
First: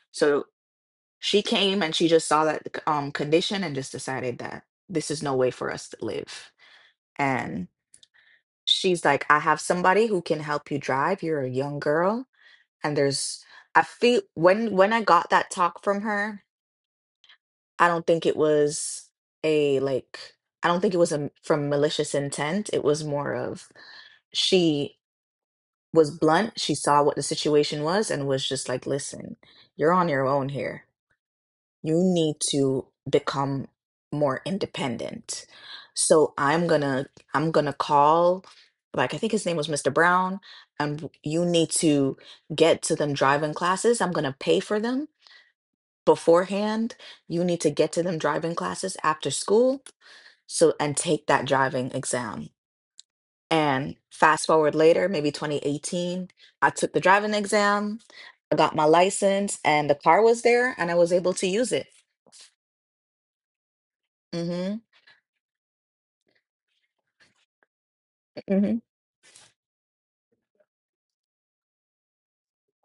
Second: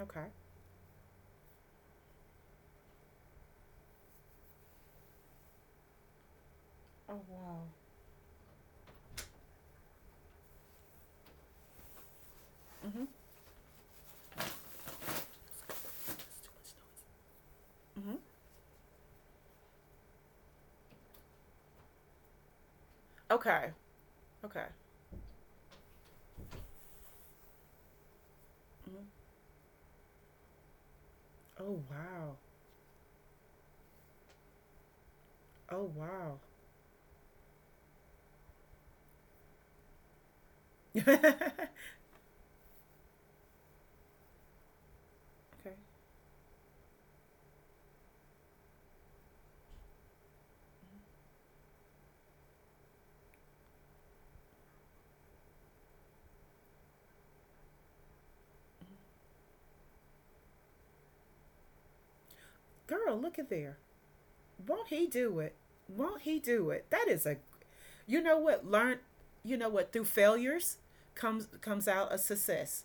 Okay. So she came and she just saw that condition and just decided that this is no way for us to live. Oh wow. She's like, I have somebody who can help you drive. You're a young girl. And Mhm. there's I feel when I got that talk from It's her, too much I noise. don't Mhm. think it was a like I don't think it was a, from malicious intent. It was more of Okay. Okay. she was blunt. She saw what the situation was and was just like, Mhm. listen, you're on your own here. Oh You need wow. to become more independent. Oh So wow. I'm gonna call, like I think his name was Mr. Brown, and w- Okay. you need to get to them driving classes. I'm gonna pay for them beforehand. You need to get to them driving classes after school, so and take that driving exam. And fast forward later, maybe 2018, I took the driving exam, I got my license and the car was there and I was able to use it. Girl, look at there. Mhm. Won't he do it? Won't he do it? That is a — you know what, learn — you know what, through failures comes out a success.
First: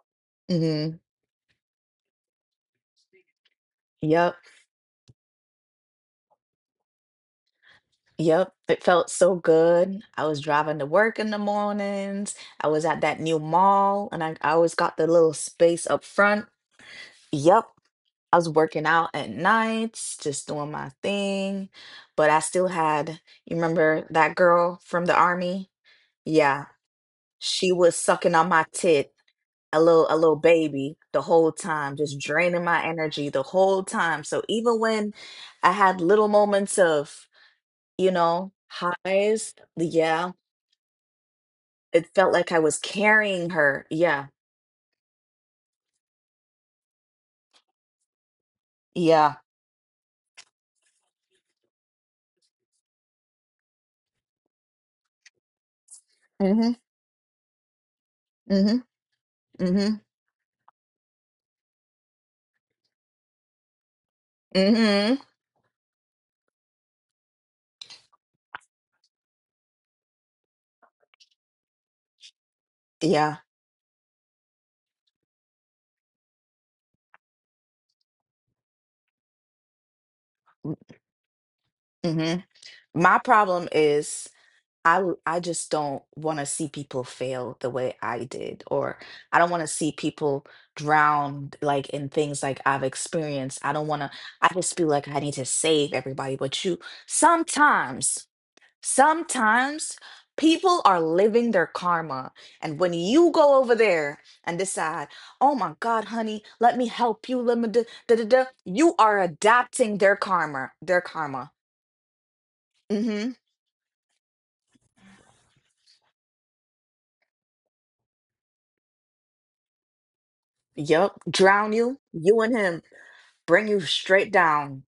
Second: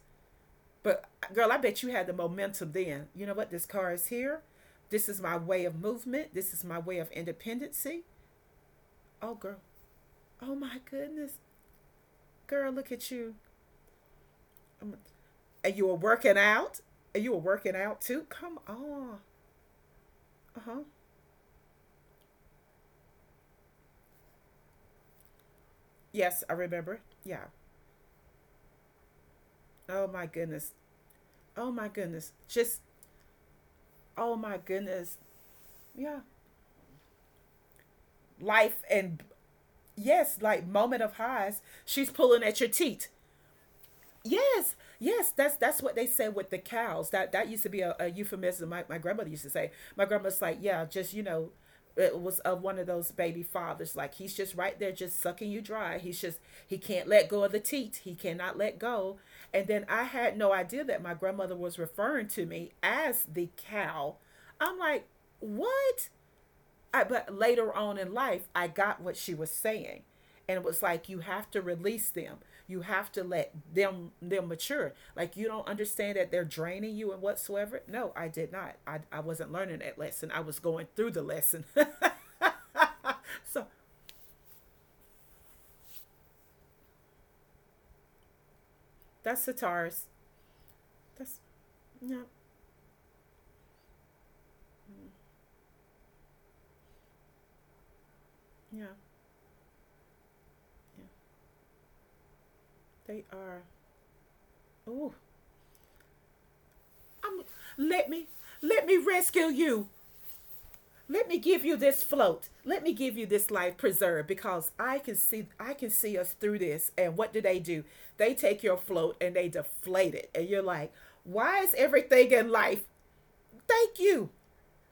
Mhm. But girl, I bet you had the momentum then. You know what? This car is Yep. here. This is my way of movement. This is my way of independency. Yep. It felt Oh so girl. good. I was Oh driving my to work in goodness. the mornings. I Girl, was look at at that you. new mall and I always Um, got the little And you space were up working front. out? And you were Yep. working out too? I was Come working out on. at nights, just doing Uh-huh. my thing. But I still had, you remember that girl from the army? Yes, I Yeah. remember. Yeah. She was sucking on my tit, a Oh little a my little goodness. baby the whole Oh my time, just goodness. draining Just — my energy the whole time. oh So my even when goodness. I had Yeah, little moments of, you know, life and highs, yeah. yes, like moment of highs, she's It felt pulling like I at your was teat. carrying her. Yeah. Yes, yes, that's what they say with the cows, that used to be a euphemism. My my grandmother Yeah. used to say, my grandma's like, yeah, just, you know, it was of one of those baby fathers, like he's just right there just sucking you dry. He's just — he mm can't let go of the teat, he cannot let Mhm. go. And then Mhm. I had no idea that my grandmother was referring to me as the cow. Mhm. I'm like, Mhm. what? I, but later on in life, I got what she was saying, and it was like, you have to release them. You have to Yeah. let them mature. Like, you don't understand that they're draining you and whatsoever. No, I did not. I wasn't learning that lesson. I was going through the lesson. Mhm. My problem So is I l- I just don't want to see people fail the way I did, or I that's don't the want to see Sataris. people That's drowned like in yeah, things like I've experienced. I don't want to I just feel like I need to save everybody, but you sometimes yeah, Sometimes people are yeah. living their karma. And when They you go are. over there and decide, Ooh, oh my God, honey, let me help you, I'm — let me da, let da, da, me — da," let you me are rescue you. adapting their karma, their Let me karma. give you this float. Let me give you Mm-hmm. this life preserved, because I can see, I can see us through this. And what do? They take your float and they deflate it. And you're like, Yep. why is Drown you, everything you in and life? him, bring you Thank you. straight down.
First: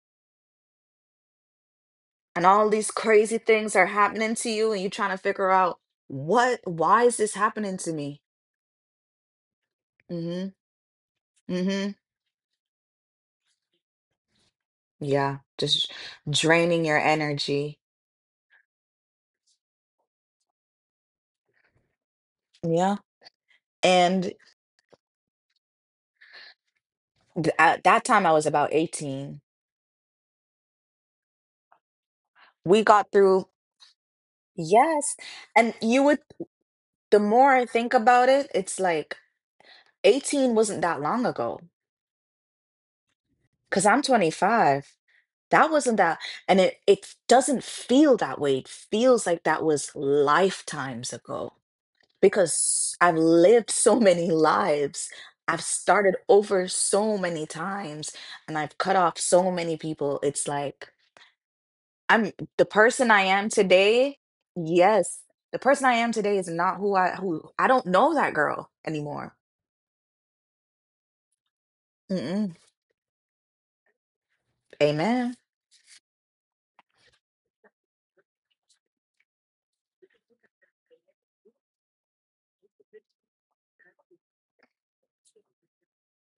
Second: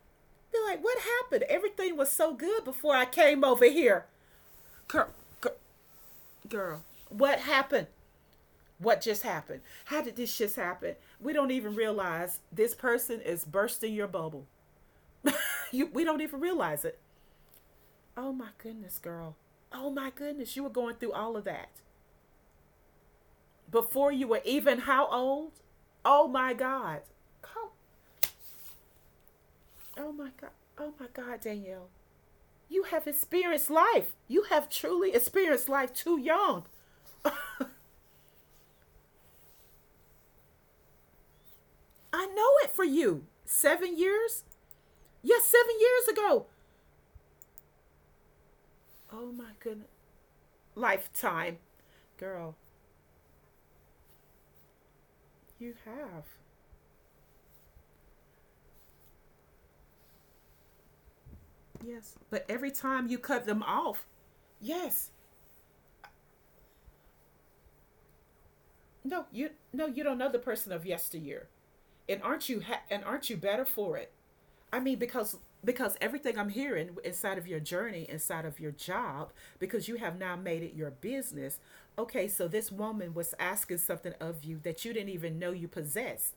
They're like, what happened? Everything was so And good all these before I crazy came over things are here. happening to you, and you Girl, trying to figure girl, out what, girl, why is this what happening happened? to me? What just happened? How did this Mm-hmm. just happen? We don't even Mm-hmm. realize this person is bursting your bubble. Yeah. You, Just we don't even draining realize your it. energy. Oh my goodness, girl. Oh my goodness, you were going through all of that Yeah. before you And. were even how old? Oh my God. Th- Come. at that time I was about 18. Oh my God. Oh my God, Danielle. We You have got through, experienced life. You have yes. truly experienced And life you would, too young. the more I think about it, it's like 18 wasn't that long ago I know it for you. because Seven I'm years? 25. Yes, That seven wasn't years that, ago. and it doesn't feel that way. It feels Oh like my that goodness. was lifetimes ago Lifetime. Girl, because I've lived so many lives. I've you started have. over so many times and I've cut off so many people. It's like, Yes. I'm But the every time person you I cut am them off, today. yes, Yes, the person I am today is not who I don't know that girl no, anymore. you — no, you don't know the person of yesteryear, and aren't Mm-mm. you and aren't you better for it? I mean, Amen. because — because everything I'm hearing inside of your journey, inside of your job, because you have now made it your business. Okay, so this woman was asking something of you that you didn't even know you possessed,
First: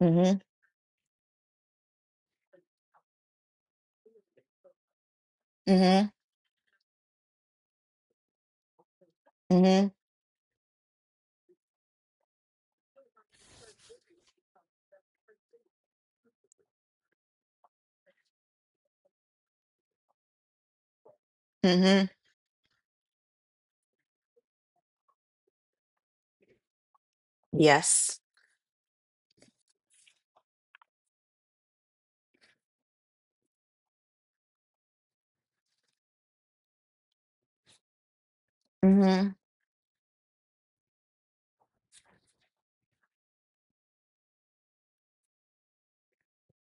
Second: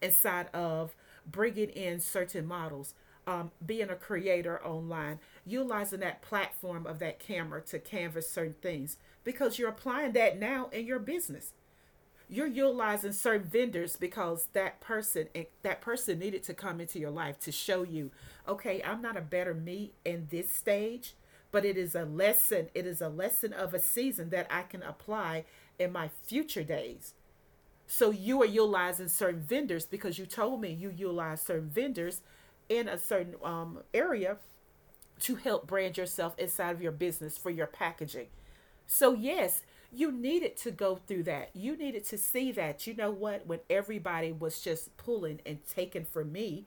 Mm-hmm. inside of bringing in certain models, being a creator online, utilizing Mm-hmm. that platform of that camera to canvas certain things, because you're Mm-hmm. applying that now in your business. You're utilizing certain vendors because that person, eh, that person needed to come into your life to show you, okay, I'm not a better me in this stage, but it is a Mm-hmm. lesson. It is a lesson of a season that I can apply in my future days. So Yes. you are utilizing certain vendors, because you told me you utilize certain vendors in a certain, area to help brand yourself inside of your business for your packaging. So, Mm-hmm. yes, you needed to go through that. You needed to see that. You know what? When everybody was just pulling and taking from me,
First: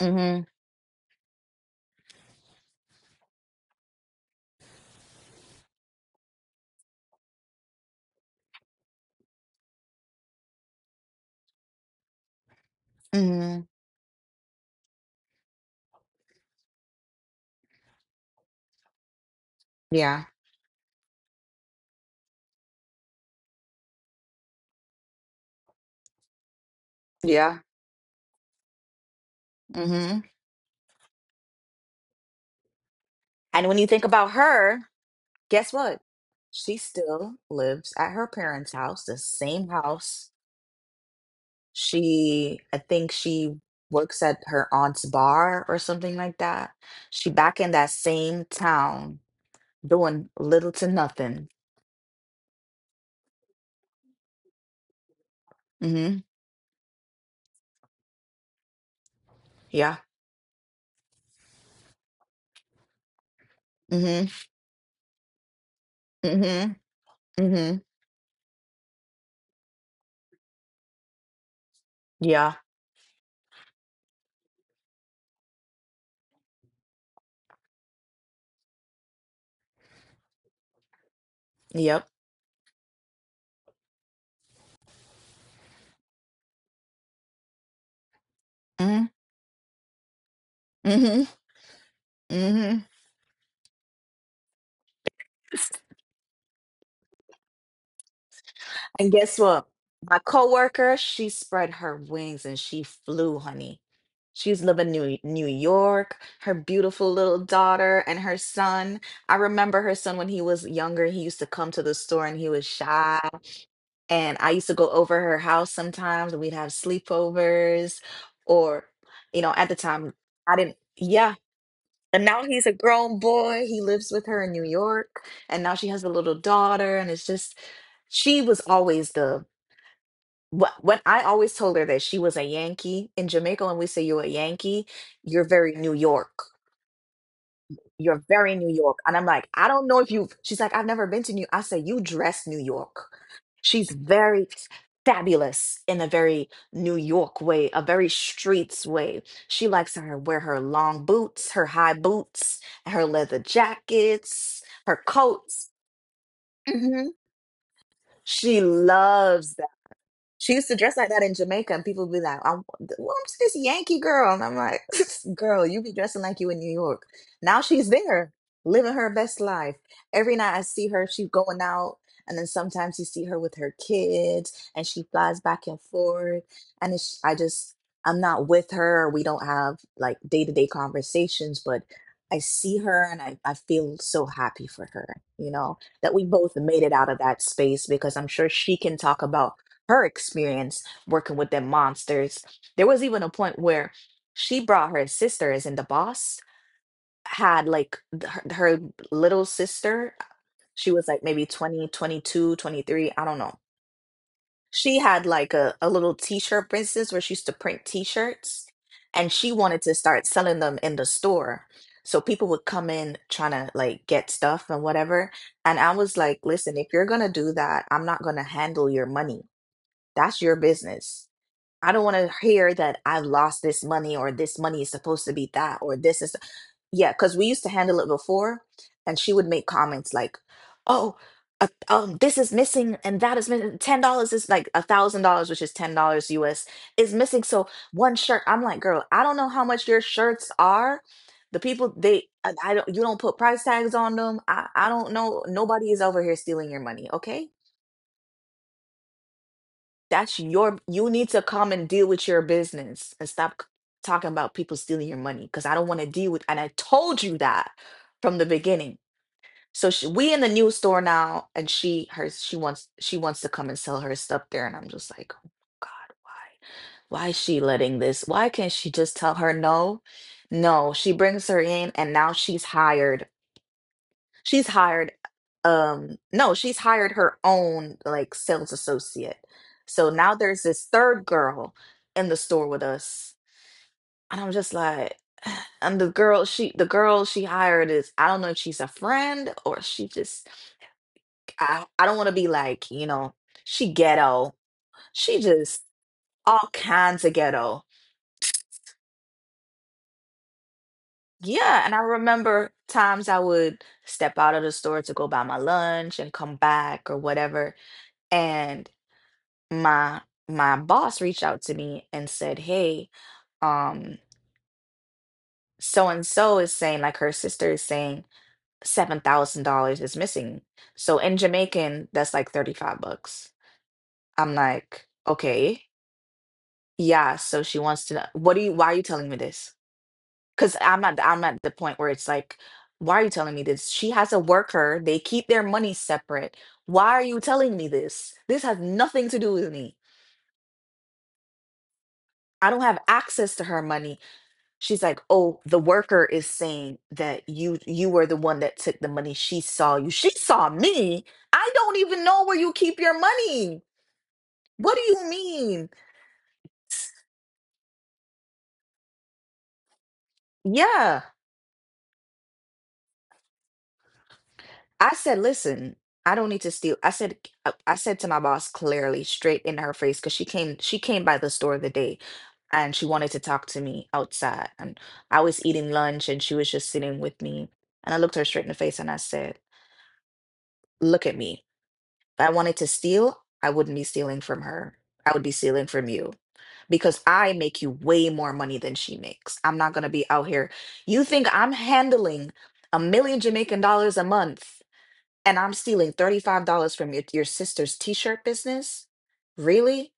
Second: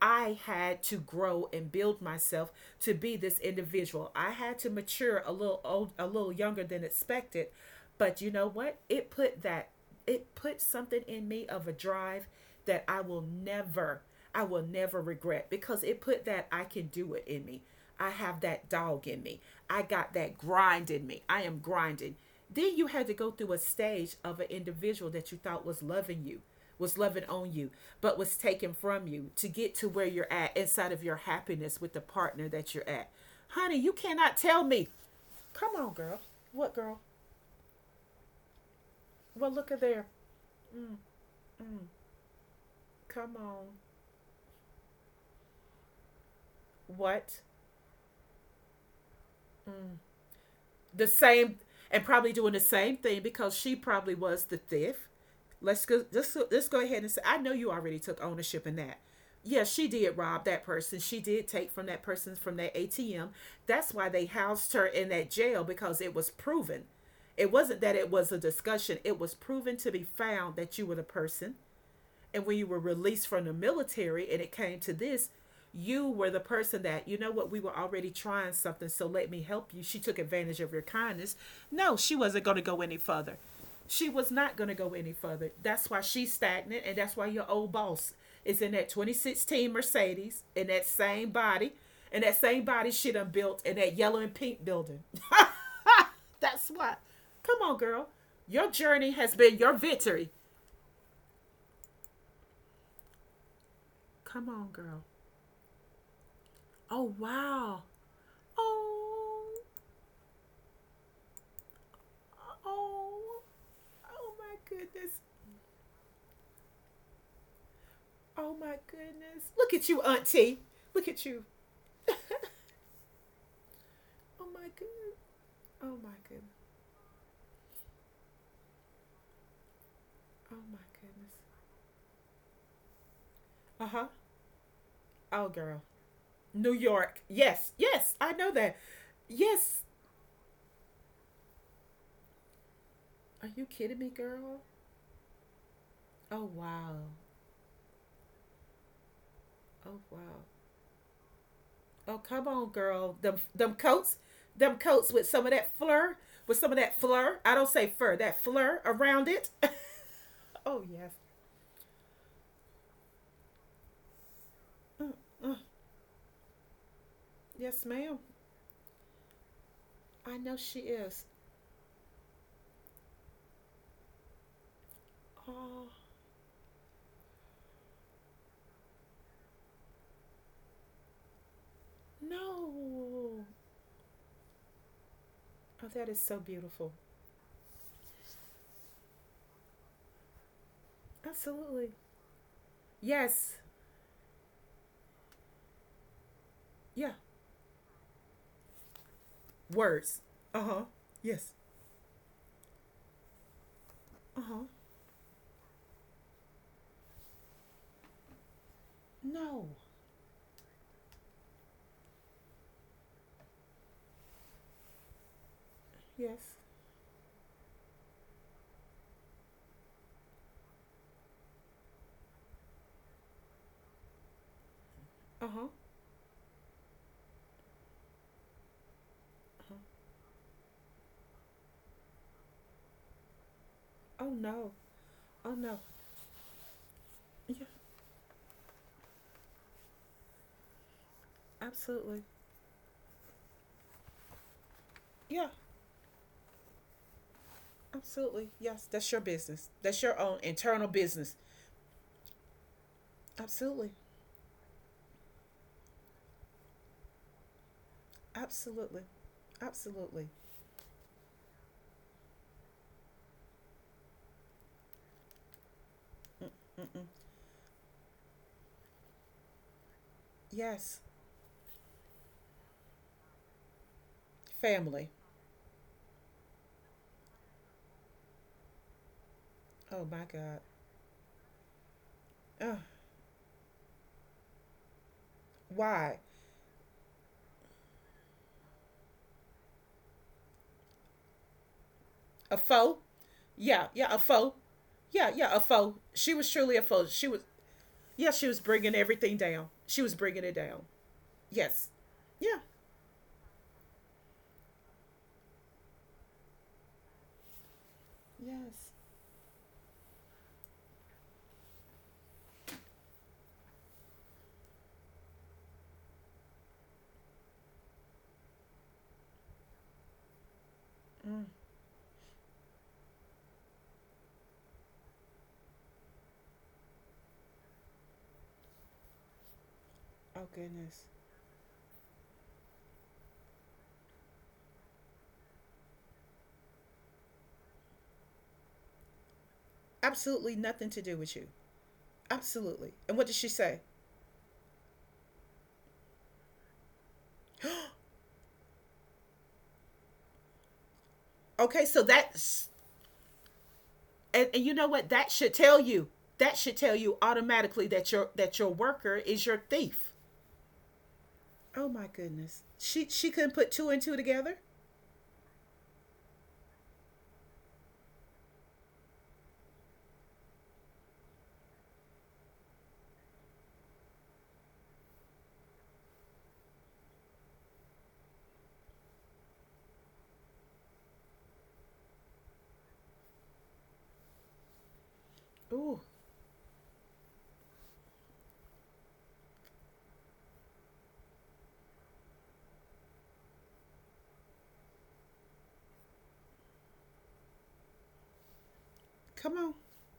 I Mm-hmm. had to grow and build myself to be this individual. I had to mature a little old, a little younger than expected. But you know what? It put something in me of a drive that Mm-hmm. I will never regret because it put that I can do it in me. I have that dog in me. I got Yeah. that grind in me. I am grinding. Then you had to go through a stage of an individual that you thought was loving you, was loving on Yeah. you, but was taken from you to get to where Mm-hmm. you're at inside of your happiness with the partner that you're at. And when Honey, you you think about cannot tell her, me. guess Come on, what? girl. She What girl? still lives at her parents' house, the Well, same look at there. house. She, I think Come she on. works at her aunt's bar or something like that. She What? back in that same town doing little to The nothing. same and probably doing the same thing because she probably was the thief. Let's go. Mm-hmm. Let's go ahead and say, I know you already took ownership in that. Yes, she Yeah. did rob that person. She did take from that person from that ATM. That's why they Mm-hmm. housed her in that jail because it was Mm-hmm. proven. It Mm-hmm. wasn't that it was a discussion. It was proven to be found that you were the person, and Yeah. when you were released from the military and it came to this, you were the person that, you know what, we were already trying something, so let me help you. She took advantage of your kindness. No, Yep. she wasn't going to go any further. She was not going to go any further. That's why she's stagnant, and that's why your old boss is in that Mm-hmm. 2016 Mercedes in that Mm-hmm. same body, and that same Mm-hmm. body she done built in that yellow and pink building. That's why. Come on, girl. Your And journey has guess been what? your My victory. coworker, she spread her wings and she flew, honey. Come She's on, living girl. in New York, her beautiful Oh little wow. daughter and her son. I Oh. remember her son when he was younger, he used to come to the store and he was shy. Oh. Oh And I my used to go goodness. over her house sometimes and we'd have sleepovers Oh my or goodness. At Look the at you, time I Auntie. didn't Look at yeah. you. Oh And now he's a grown boy. He lives with her in New my goodness. York, and now she Oh has a my little goodness. daughter and it's just she was always the Oh what my when I goodness. always told her that she was a Yankee in Jamaica. When Uh we say huh. you're a Yankee, Oh you're very girl. New York. New York. Yes. Yes. You're I know very New that. York. And I'm like, I Yes. don't know if you've she's like, I've never been to New, I say you dress New York. Are you She's kidding me, very girl? fabulous in a Oh very wow. New York way, a very streets way. She likes Oh her wear wow. her long boots, her high Oh come boots, on, and her girl. Them leather them coats. jackets, Them her coats with some of coats. that fleur. With some of that Mhm. fleur. I don't say fur. That She fleur around it. loves. She used to Oh, dress yes. like that in Jamaica, and people would be like, I'm, well, I'm this Yankee girl. And I'm like, Mm, mm. girl, you be dressing like you in New York. Now Yes, she's ma'am. there, living her best life. Every I know night I she see her, is. she's going out. And then sometimes you see her with her kids, and she flies back and Oh, forth. And it's, I just, I'm not with her. We don't have like day to day conversations, but I see her and I, no. I feel so happy for her, you know, Oh, that that is we so both made it beautiful. out of that space because I'm sure she can talk about her experience working with them Absolutely. monsters. There was even a Yes. point where she brought her sisters, and the boss Yeah. had like her little sister. Words. Uh huh. She was like maybe Yes. 20, 22, 23. I don't know. Uh huh. She had like a little t shirt business where she used to print t shirts and she No. wanted to start selling them in the store. So people would come in trying to like get stuff and whatever. And I was like, Yes. listen, if you're going to do that, I'm not going to handle your money. That's your business. I don't want to hear that I've lost this money or this money is supposed to Uh be huh. that or this is yeah, because we used to handle it before, and she would make Uh-huh. comments like, "Oh, this is missing, and that is missing. $10 Oh, is like no. $1,000, Oh, which is no. $10 US, is missing. So Yeah. one shirt, I'm like, girl, I don't know how much your shirts are. The people Absolutely. they, I don't, you don't put price tags on them. I don't know. Yeah. Nobody is over here stealing your money, okay? Absolutely. Yes. That's your business. That's your That's own your, internal you need business. to come and deal with your business and stop Absolutely. talking about people stealing your money because I don't want to deal with, and I told you that from the beginning. Absolutely. So she, Absolutely. we in the new store now, and she wants to come and sell her stuff there, and I'm just like, oh my God, Mm-mm-mm. why is she letting this? Why can't she just tell her no? No, Yes. she brings her in, and now she's hired She's Family. hired no, she's hired her own like sales associate. Oh, So my now God. there's this third girl in the store Ugh. with us. And I'm just like and the Why? girl she the girl she hired is I don't know if she's a friend or she just I don't want to be A like, foe. Yeah, she yeah, a ghetto. foe. Yeah, She yeah, a just foe. She was all truly a foe. kinds of ghetto. Yeah, she was bringing everything down. She was bringing it down. Yeah, Yes. and I Yeah. remember times I would step out of the store to go buy my lunch and come back or whatever. And Yes. my boss reached out to me and said, "Hey, um, so and so is saying like her sister is saying $7,000 is missing. So in Mm. Jamaican, that's like $35." I'm like, "Okay, yeah." So she wants to know, "What do you? Why are you telling me this?" Oh Because I'm goodness. at I'm at the point where it's like, "Why are you telling me this?" She has a worker; they keep their money separate. Why are you telling me this? This has nothing to do with me. Absolutely nothing to do with you. I don't Absolutely. have And what did she access to say? her money. She's like, oh, the worker is saying that you were the one that took the money. She saw you, she saw me. I Okay, don't so even know where that's, you keep your money. and you know What do what? you That should tell mean? you. That should tell you automatically that your worker is your thief. Yeah, Oh my goodness. She couldn't put two and two together. I said, listen, I don't need to steal. I said, I said to my boss clearly straight in her face because she came by the store the day and she wanted to talk to me outside, and I was eating lunch and she was just sitting with me. And I looked her straight in the face and I said, look at me. If I wanted to steal, I wouldn't be stealing from her. I would be stealing Ooh, from you because I make you way more money than she makes. I'm not going to be out here. You think I'm handling 1 million Jamaican dollars a month and I'm stealing $35 from your sister's t shirt business? come on. Really?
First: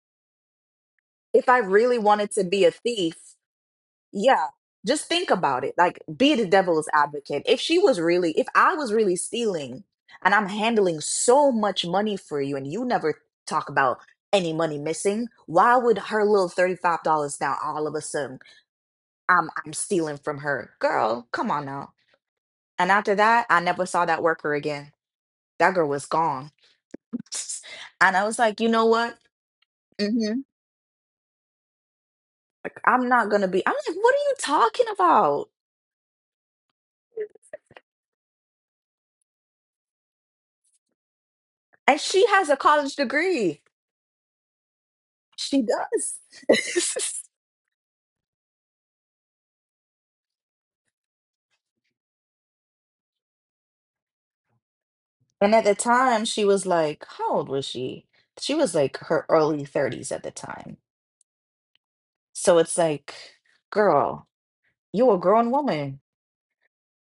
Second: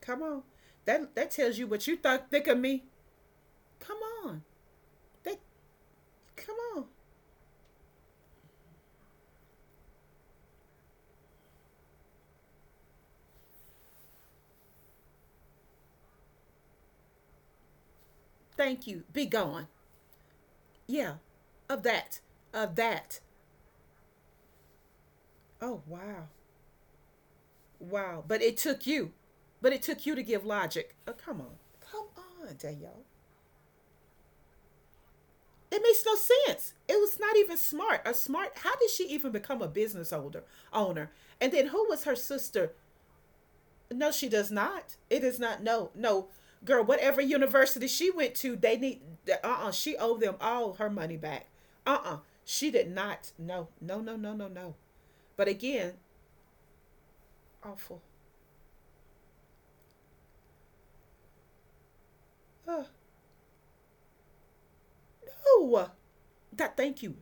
Come on. That that If I tells you what you really thought wanted to think of be a me. thief, Come on. yeah. Just think That about it. Like, be the come on. devil's advocate. If she was really, if I was really stealing and I'm handling so much money for you and you never talk about any money missing, why would her little $35 now all of a sudden Thank you. Be I'm gone. I'm stealing from her? Yeah. Girl, come on Of now. that. Of And after that. that, I never saw that worker again. That Oh girl was wow. gone. And I Wow. was But it like, you know took you. what? But it took you to Hmm. give logic. Oh, come on. Come on, Like, Danielle. I'm not gonna be. I'm like, what are you talking about? It makes no sense. It was not even smart. A smart How did she even become a business owner? And then who And was her she has a sister? college degree. No, she does not. It is not. She No, does. no, girl. Whatever university she went to, they need. She owed them all her money back. Uh, uh She did not. No, no, no, no, no, no. But And at the again, time, she was like, how old was awful. she? She was like her early 30s at the time. So it's Uh, like, girl, you're a grown no, woman. that. Thank you.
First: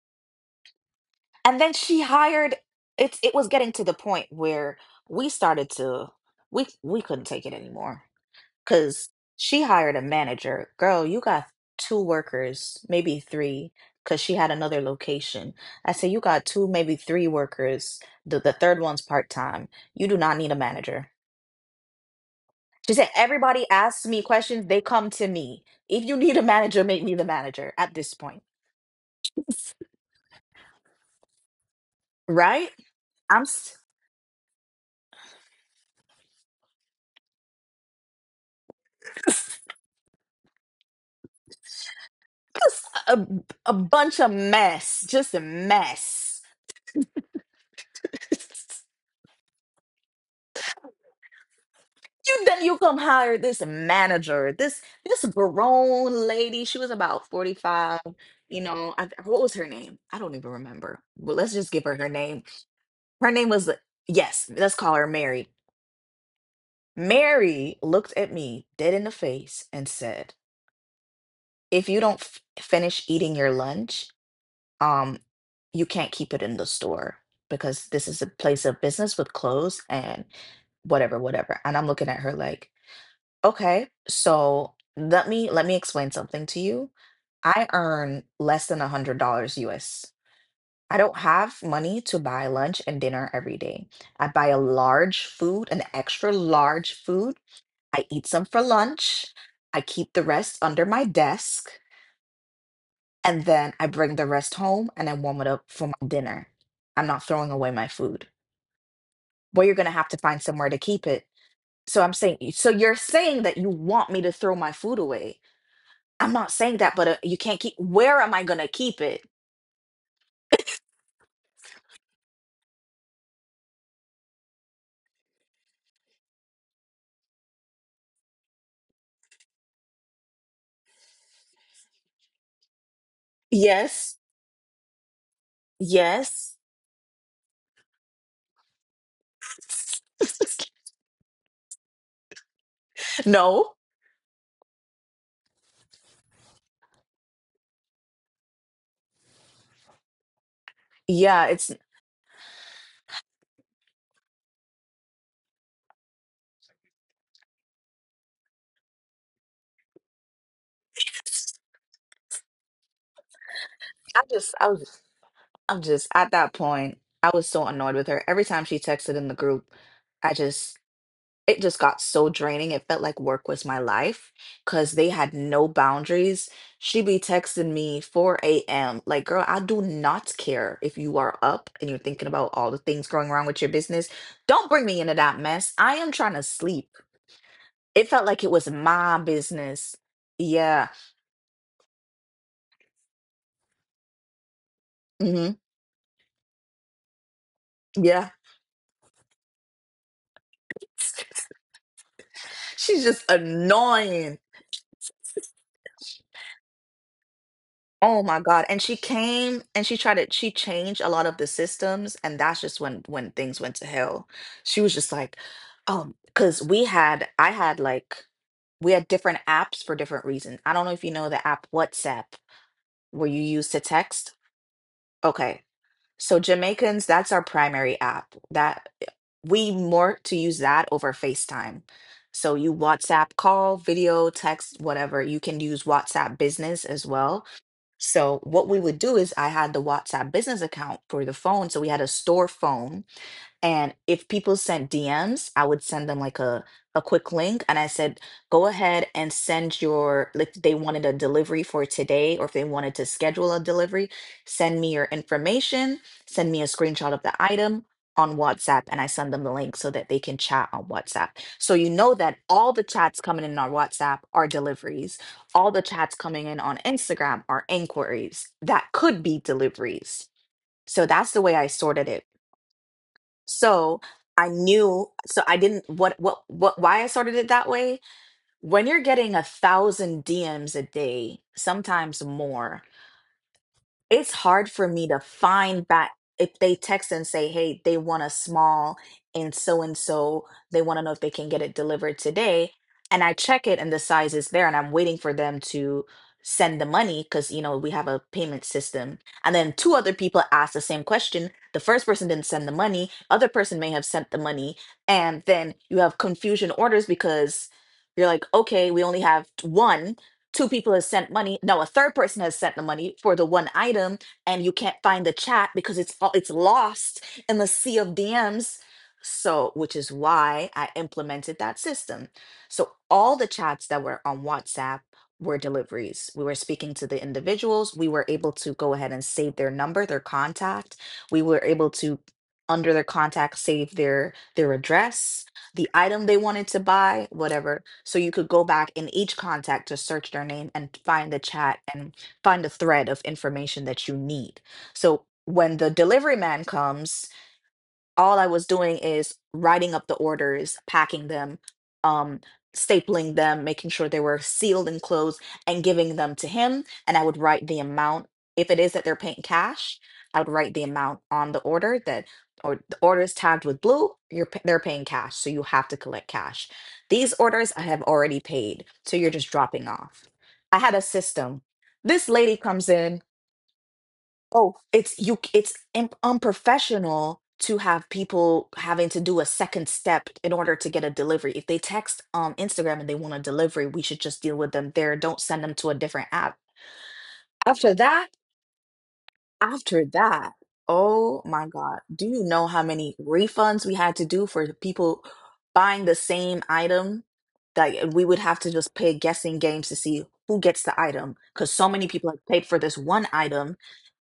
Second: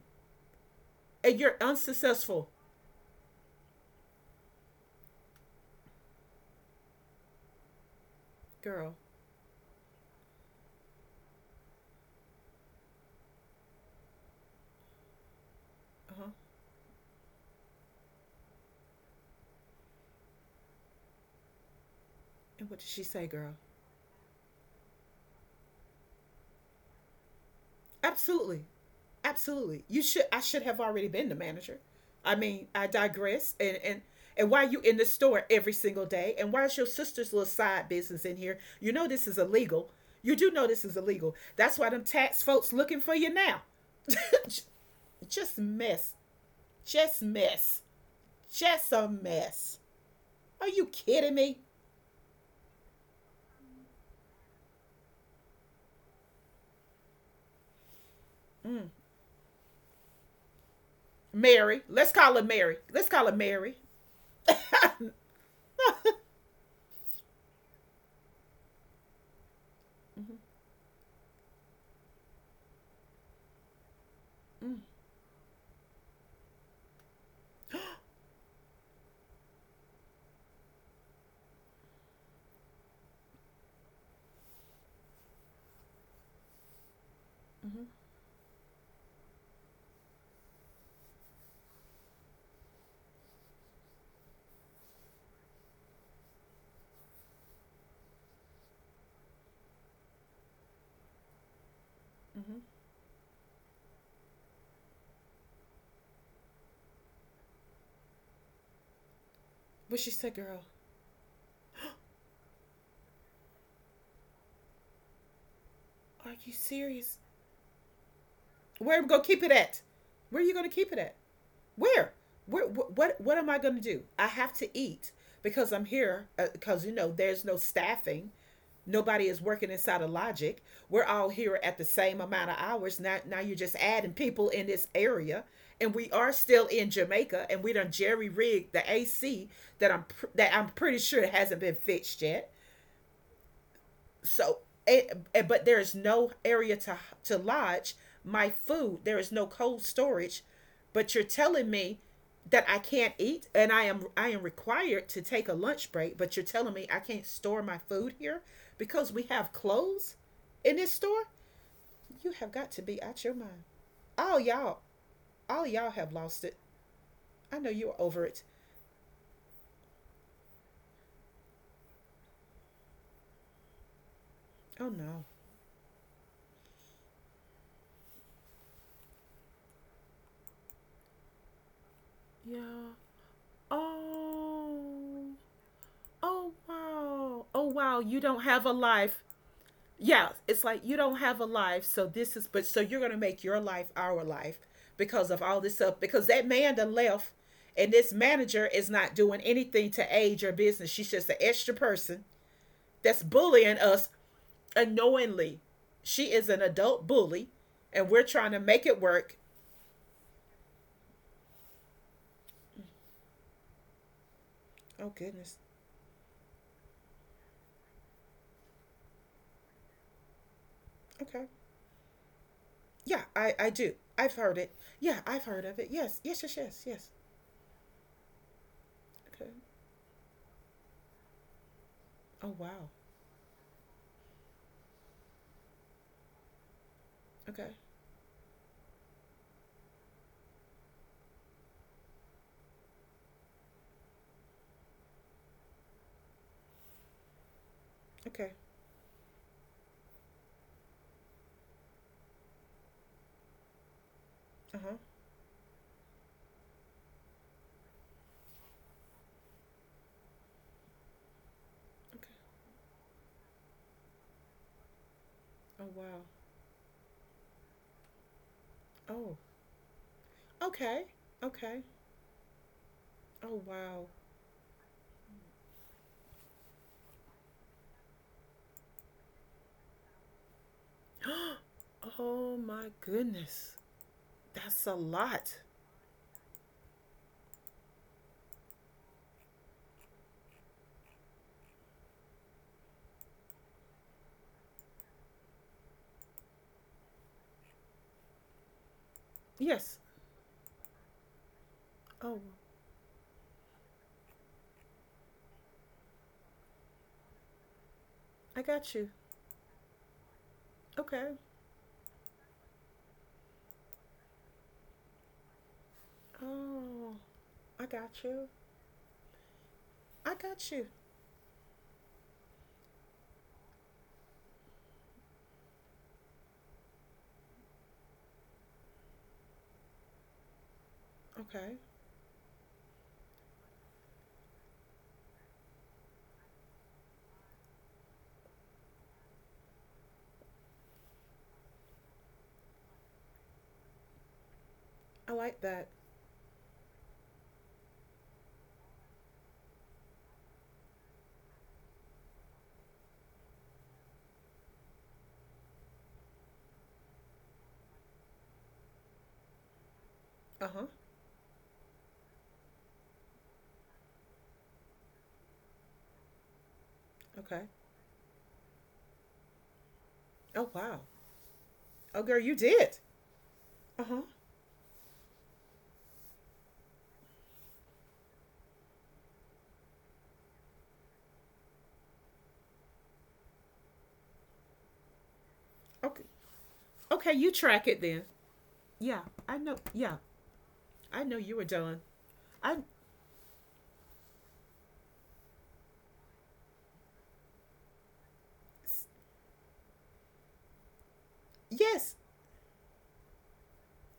And you're And then she unsuccessful, hired, it's it was getting to the point where we started to we couldn't take it anymore, girl. because she hired a manager. Girl, you got two workers, maybe three, because she had another location. I say Uh you huh. got two, maybe three workers. The third one's part time. You do not need a manager. And what did She she said, say, girl? everybody asks me questions, they come to me. If you need a manager, make me the manager at this point. Absolutely. Absolutely. You should I should have already been the manager. I mean, Right? I I'm digress and s- and and why you in the store every single day and why is your sister's little side business in here? You know this is illegal. You do know this is illegal. That's why them tax folks just looking for a, you now. a bunch of mess, just a Just mess. mess. Just mess. Just a mess. Are you kidding me? You then you come hire this manager, this grown lady. She was about 45, you know, I, what was her name? I don't even remember. But let's just Mary. give her her Let's call name. her Mary. Let's call Her her name was, Mary. yes, let's call her Mary. Mary looked at me dead in the face and said, Mm-hmm. "If you don't finish eating your lunch, Mm-hmm. um you can't keep it in the store because this is a place of business with clothes and whatever, whatever." And I'm looking at her like, okay, so let me explain something to you. I Mm-hmm. earn less than $100 US. I don't have money to buy lunch and dinner every day. I buy a large food, an extra large food. I eat some for lunch. I keep the rest under my desk, Mm-hmm. and then I bring the rest home and I warm it up for my dinner. I'm not throwing away my food. Well, you're gonna But have she to said, find girl, somewhere to keep it. So I'm saying, so you're saying that you want me to throw my food away. I'm are not you saying that, but serious? you can't keep. Where am I going to Where keep are we it? gonna keep it at? Where are you gonna keep it at? Where? Where? What? What am I gonna do? I have to eat because I'm here. Because you know, there's no staffing. Nobody is working inside of logic. We're all here at the same amount of hours. Now you're just adding Yes. people in this area, and we are Yes. still in Jamaica, and we done jerry rigged the AC that I'm pretty sure hasn't been fixed yet. No. So, but there is no area to lodge my food. There is no cold storage. But you're Yeah, it's telling me that I can't eat, and I am required to take a lunch break. But you're telling me I can't store my food here because we have clothes in this store. You have got to be out your mind. I All just I y'all, was. all I'm y'all just have at lost that it. point, I was I so know annoyed you're with her. over Every it. time she texted in the group, I just it just got so draining. It felt like work was my life Oh because they no. had no boundaries. She be texting me 4 a.m. Like, girl, I do not care if you are up and you're thinking about Yeah. all the things going wrong with your business. Don't bring me into Oh. that mess. I am trying to Oh sleep. wow. Oh wow. It You felt like don't it have was a my life. business. Yeah, it's like Yeah. you don't have a life, so this is but so you're gonna make your life our life because of Hmm. all this stuff. Because that man that left and this Yeah. manager is not doing anything to aid your business. She's just an extra person She's that's just bullying us annoying. unknowingly. She is an adult bully and Oh we're my trying to God. And make she it work. came and she tried to, she changed a lot of the systems. And that's just when things went to hell. She was just Oh like, goodness. Because we had, I had like, we had different apps for different reasons. I don't know if you know the Okay. app WhatsApp Yeah, where you use I to do. text. I've heard it. Yeah, I've Okay. heard of it. Yes, So yes, yes, yes, Jamaicans, yes. that's our primary app. That eh, Okay. we more to use that over FaceTime. Oh So you wow. WhatsApp call, video, text, whatever. You can use WhatsApp business as well. Okay. So what we would do is I had the WhatsApp business account for the phone. So we had a store phone, and if people sent DMs, I would send them like a quick link and I said, Okay. go ahead and send your like they wanted a delivery for today or if they wanted to schedule a delivery, Uh send me huh. your information, send me a screenshot of the item on WhatsApp and I send them the link so that they can chat on WhatsApp. So you know Okay. that all the chats coming in on WhatsApp are deliveries. All the Oh chats wow. coming in on Instagram are inquiries that could Oh. be deliveries. Okay. So that's the way I Okay. sorted it, Oh so wow. I knew, so I didn't, why I sorted it that way? When you're getting a thousand DMs a day, sometimes Oh more, my goodness. it's hard That's for a me to lot. find back if they text and say, hey, they want a small and so, they want to know if they can get it delivered today. And I check it and the size is there, and I'm waiting for them to send the money because, you know, we have a payment system. And then two Yes. other people asked the same question. The first person Oh, didn't send the money, other person may have sent the money. And then you have confusion orders because you're like, I okay, got we you. only have one, two people have sent Okay. money, no, a third person has sent the money for the one item, and you can't find the chat because it's Oh, lost in the I sea of got you. DMs. So which is I why got I you. implemented that system. So all the chats that were on WhatsApp were deliveries, we were speaking to the individuals, we were able to go ahead and save their number, their contact, we were Okay. able to, under their contact, save their address, the item they wanted to buy, whatever. So you could go back in each contact to search their name and find the chat and find the thread of information that you need. So I like when the that. delivery man comes, all I was doing is writing up the orders, packing them, um, stapling them, making sure they were sealed and closed, and giving them to him. And I would write the amount. If it is that they're paying cash, I would write the Uh-huh. amount on the order that, or the order is tagged with blue. They're paying cash, so you have to collect cash. These Okay. orders I have already paid, so you're just dropping off. Oh I had a wow. system. This Oh girl, lady you comes did. in. Uh-huh. Oh, it's you. It's unprofessional to have people having to do a second step in order to get a delivery. If they text Instagram and they want a delivery, we should just deal with them there. Don't send them to a different Okay. app. Okay, you After track it then. that, Yeah. I know. after Yeah. that, I oh know you my were God, done. do you know how I many refunds we had to do for people buying the same item? That we would have to just s- play guessing games to see who gets the item because so many Yes. people have paid for this one item.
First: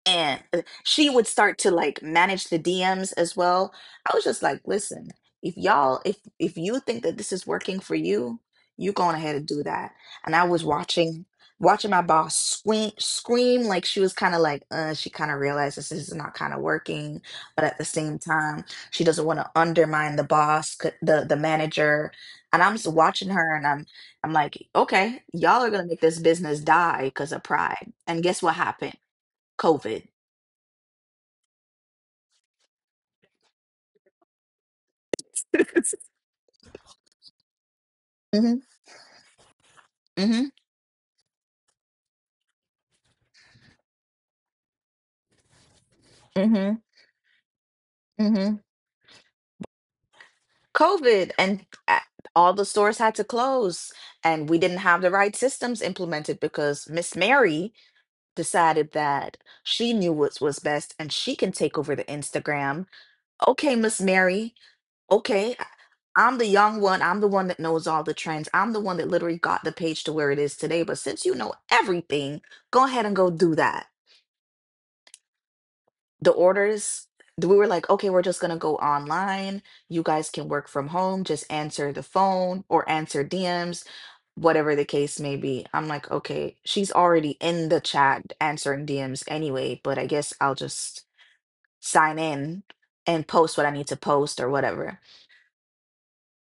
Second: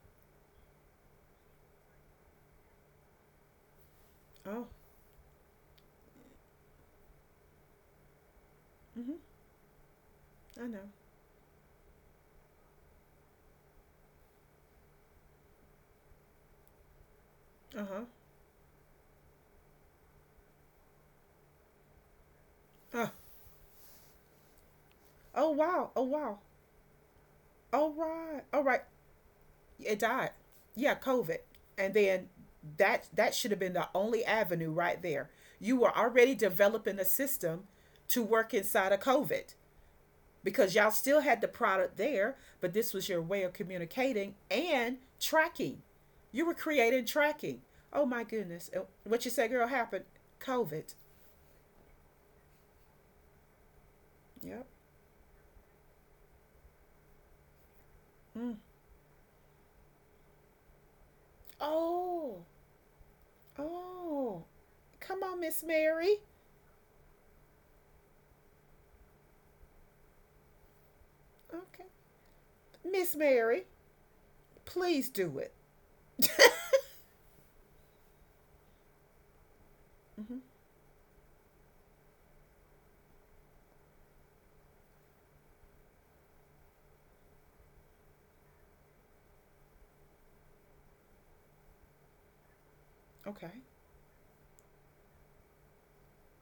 And she would start to like manage the DMs as well. I was just like, Oh. listen, if y'all, if you think that this is working for you, you go on Mhm. ahead and do that. And I was I know. watching, watching my boss scream, scream like she was kind of like she kind of realized this is not kind of working, but at the Uh-huh. same time she doesn't want to undermine the manager. And I'm just Oh. watching her and I'm like, okay, Oh y'all are gonna wow. make Oh this wow. business die because of All pride. And right. guess what All right. happened? It COVID. died. Yeah, COVID. And then that that should have been the only avenue right there. You were already developing a system to work hmm inside of COVID hmm because y'all still had the product there, but this was your way of communicating and tracking. You were hmm creating tracking. Oh my hmm goodness. What you say, girl, happened? COVID. COVID. And all the stores had to close, and we Yep. didn't have the right systems implemented because Miss Mary Mm. decided that she knew what was best and she can take over the Oh, Instagram. Okay, Miss oh. Mary. Come on, Okay, Miss I- Mary. I'm the young one. I'm the one that knows all the trends. I'm the one that literally got the page to where it is today. But since you know Okay. everything, go ahead Miss and go do Mary, that. please do it. the orders we were like, okay, we're just going to go online, you guys hmm can work from home, just answer the phone or answer DMs, whatever the case may be. I'm like, okay, she's already in the chat answering DMs anyway, but I guess I'll just sign in and Okay, post what I need to post or whatever.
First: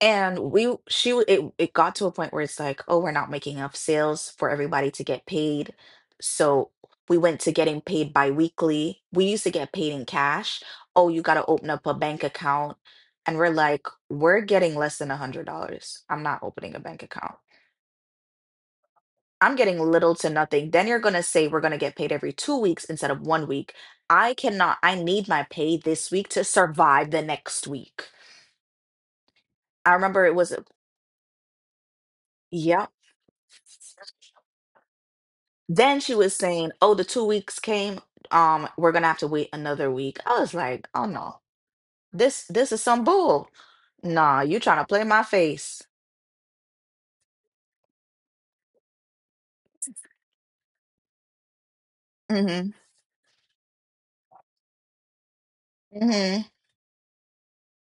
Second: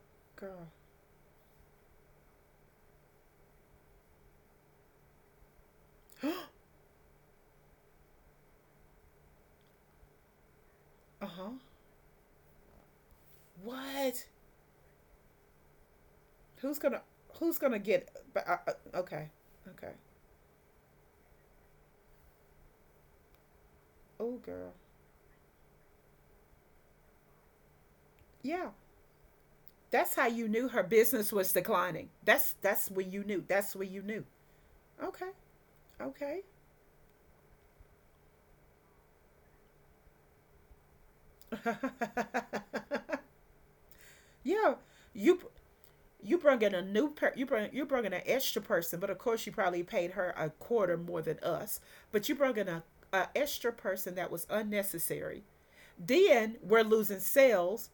And girl. we, she, w- It got to a point where it's like, oh, we're not making enough sales for everybody to get paid. Uh So we went to getting paid bi-weekly. We used to get paid in cash. Oh, you got to huh. open up a bank account. And we're like, What? we're getting less than a $100. I'm not opening Who's a gonna bank account. Who's gonna get? But okay, I'm getting okay. little to nothing. Then you're going to say we're going to get paid every 2 weeks instead of one week. I Oh, girl. cannot, I need my pay this week to survive the next week. Yeah, I that's remember how it you was, knew her business was declining. Yep. That's when you knew. That's when you knew. Okay, Then she was okay. saying, "Oh, the 2 weeks came. We're gonna have to wait another week." I was like, "Oh no, this is some bull. Nah, you Yeah, trying to play my you face?" you bring in a new per you bring in an extra person, but of course you probably paid her a quarter more than us. But you brought in Mm-hmm. A extra person that was unnecessary. Mm-hmm. Then we're losing sales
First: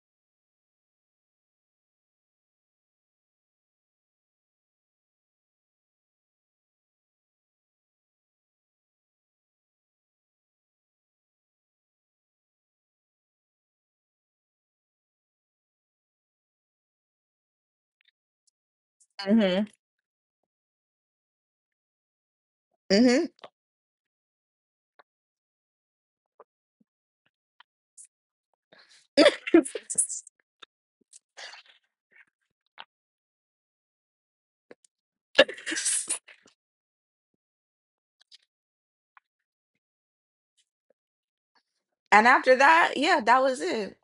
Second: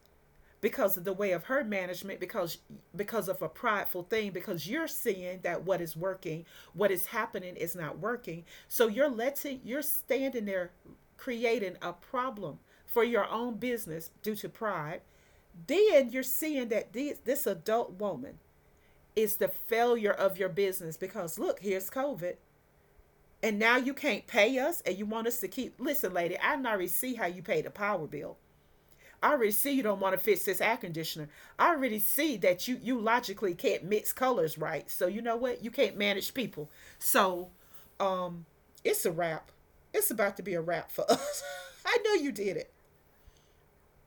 because of the way of her management because of a prideful thing because you're seeing that what is working what is happening is not working so you're letting you're standing there creating a problem for your own business due to pride. Then you're seeing that this adult woman is the Mm-hmm. failure of your business because look here's COVID Mm-hmm. and now you can't pay us and you want us to keep listen lady I already see how you pay the power bill. I already see you don't want to fix this air conditioner. I already see that you logically can't mix colors right. So you know what? You can't manage people. So um it's a wrap. It's about to be a wrap for us. I know and you did after it. that, yeah, that was it.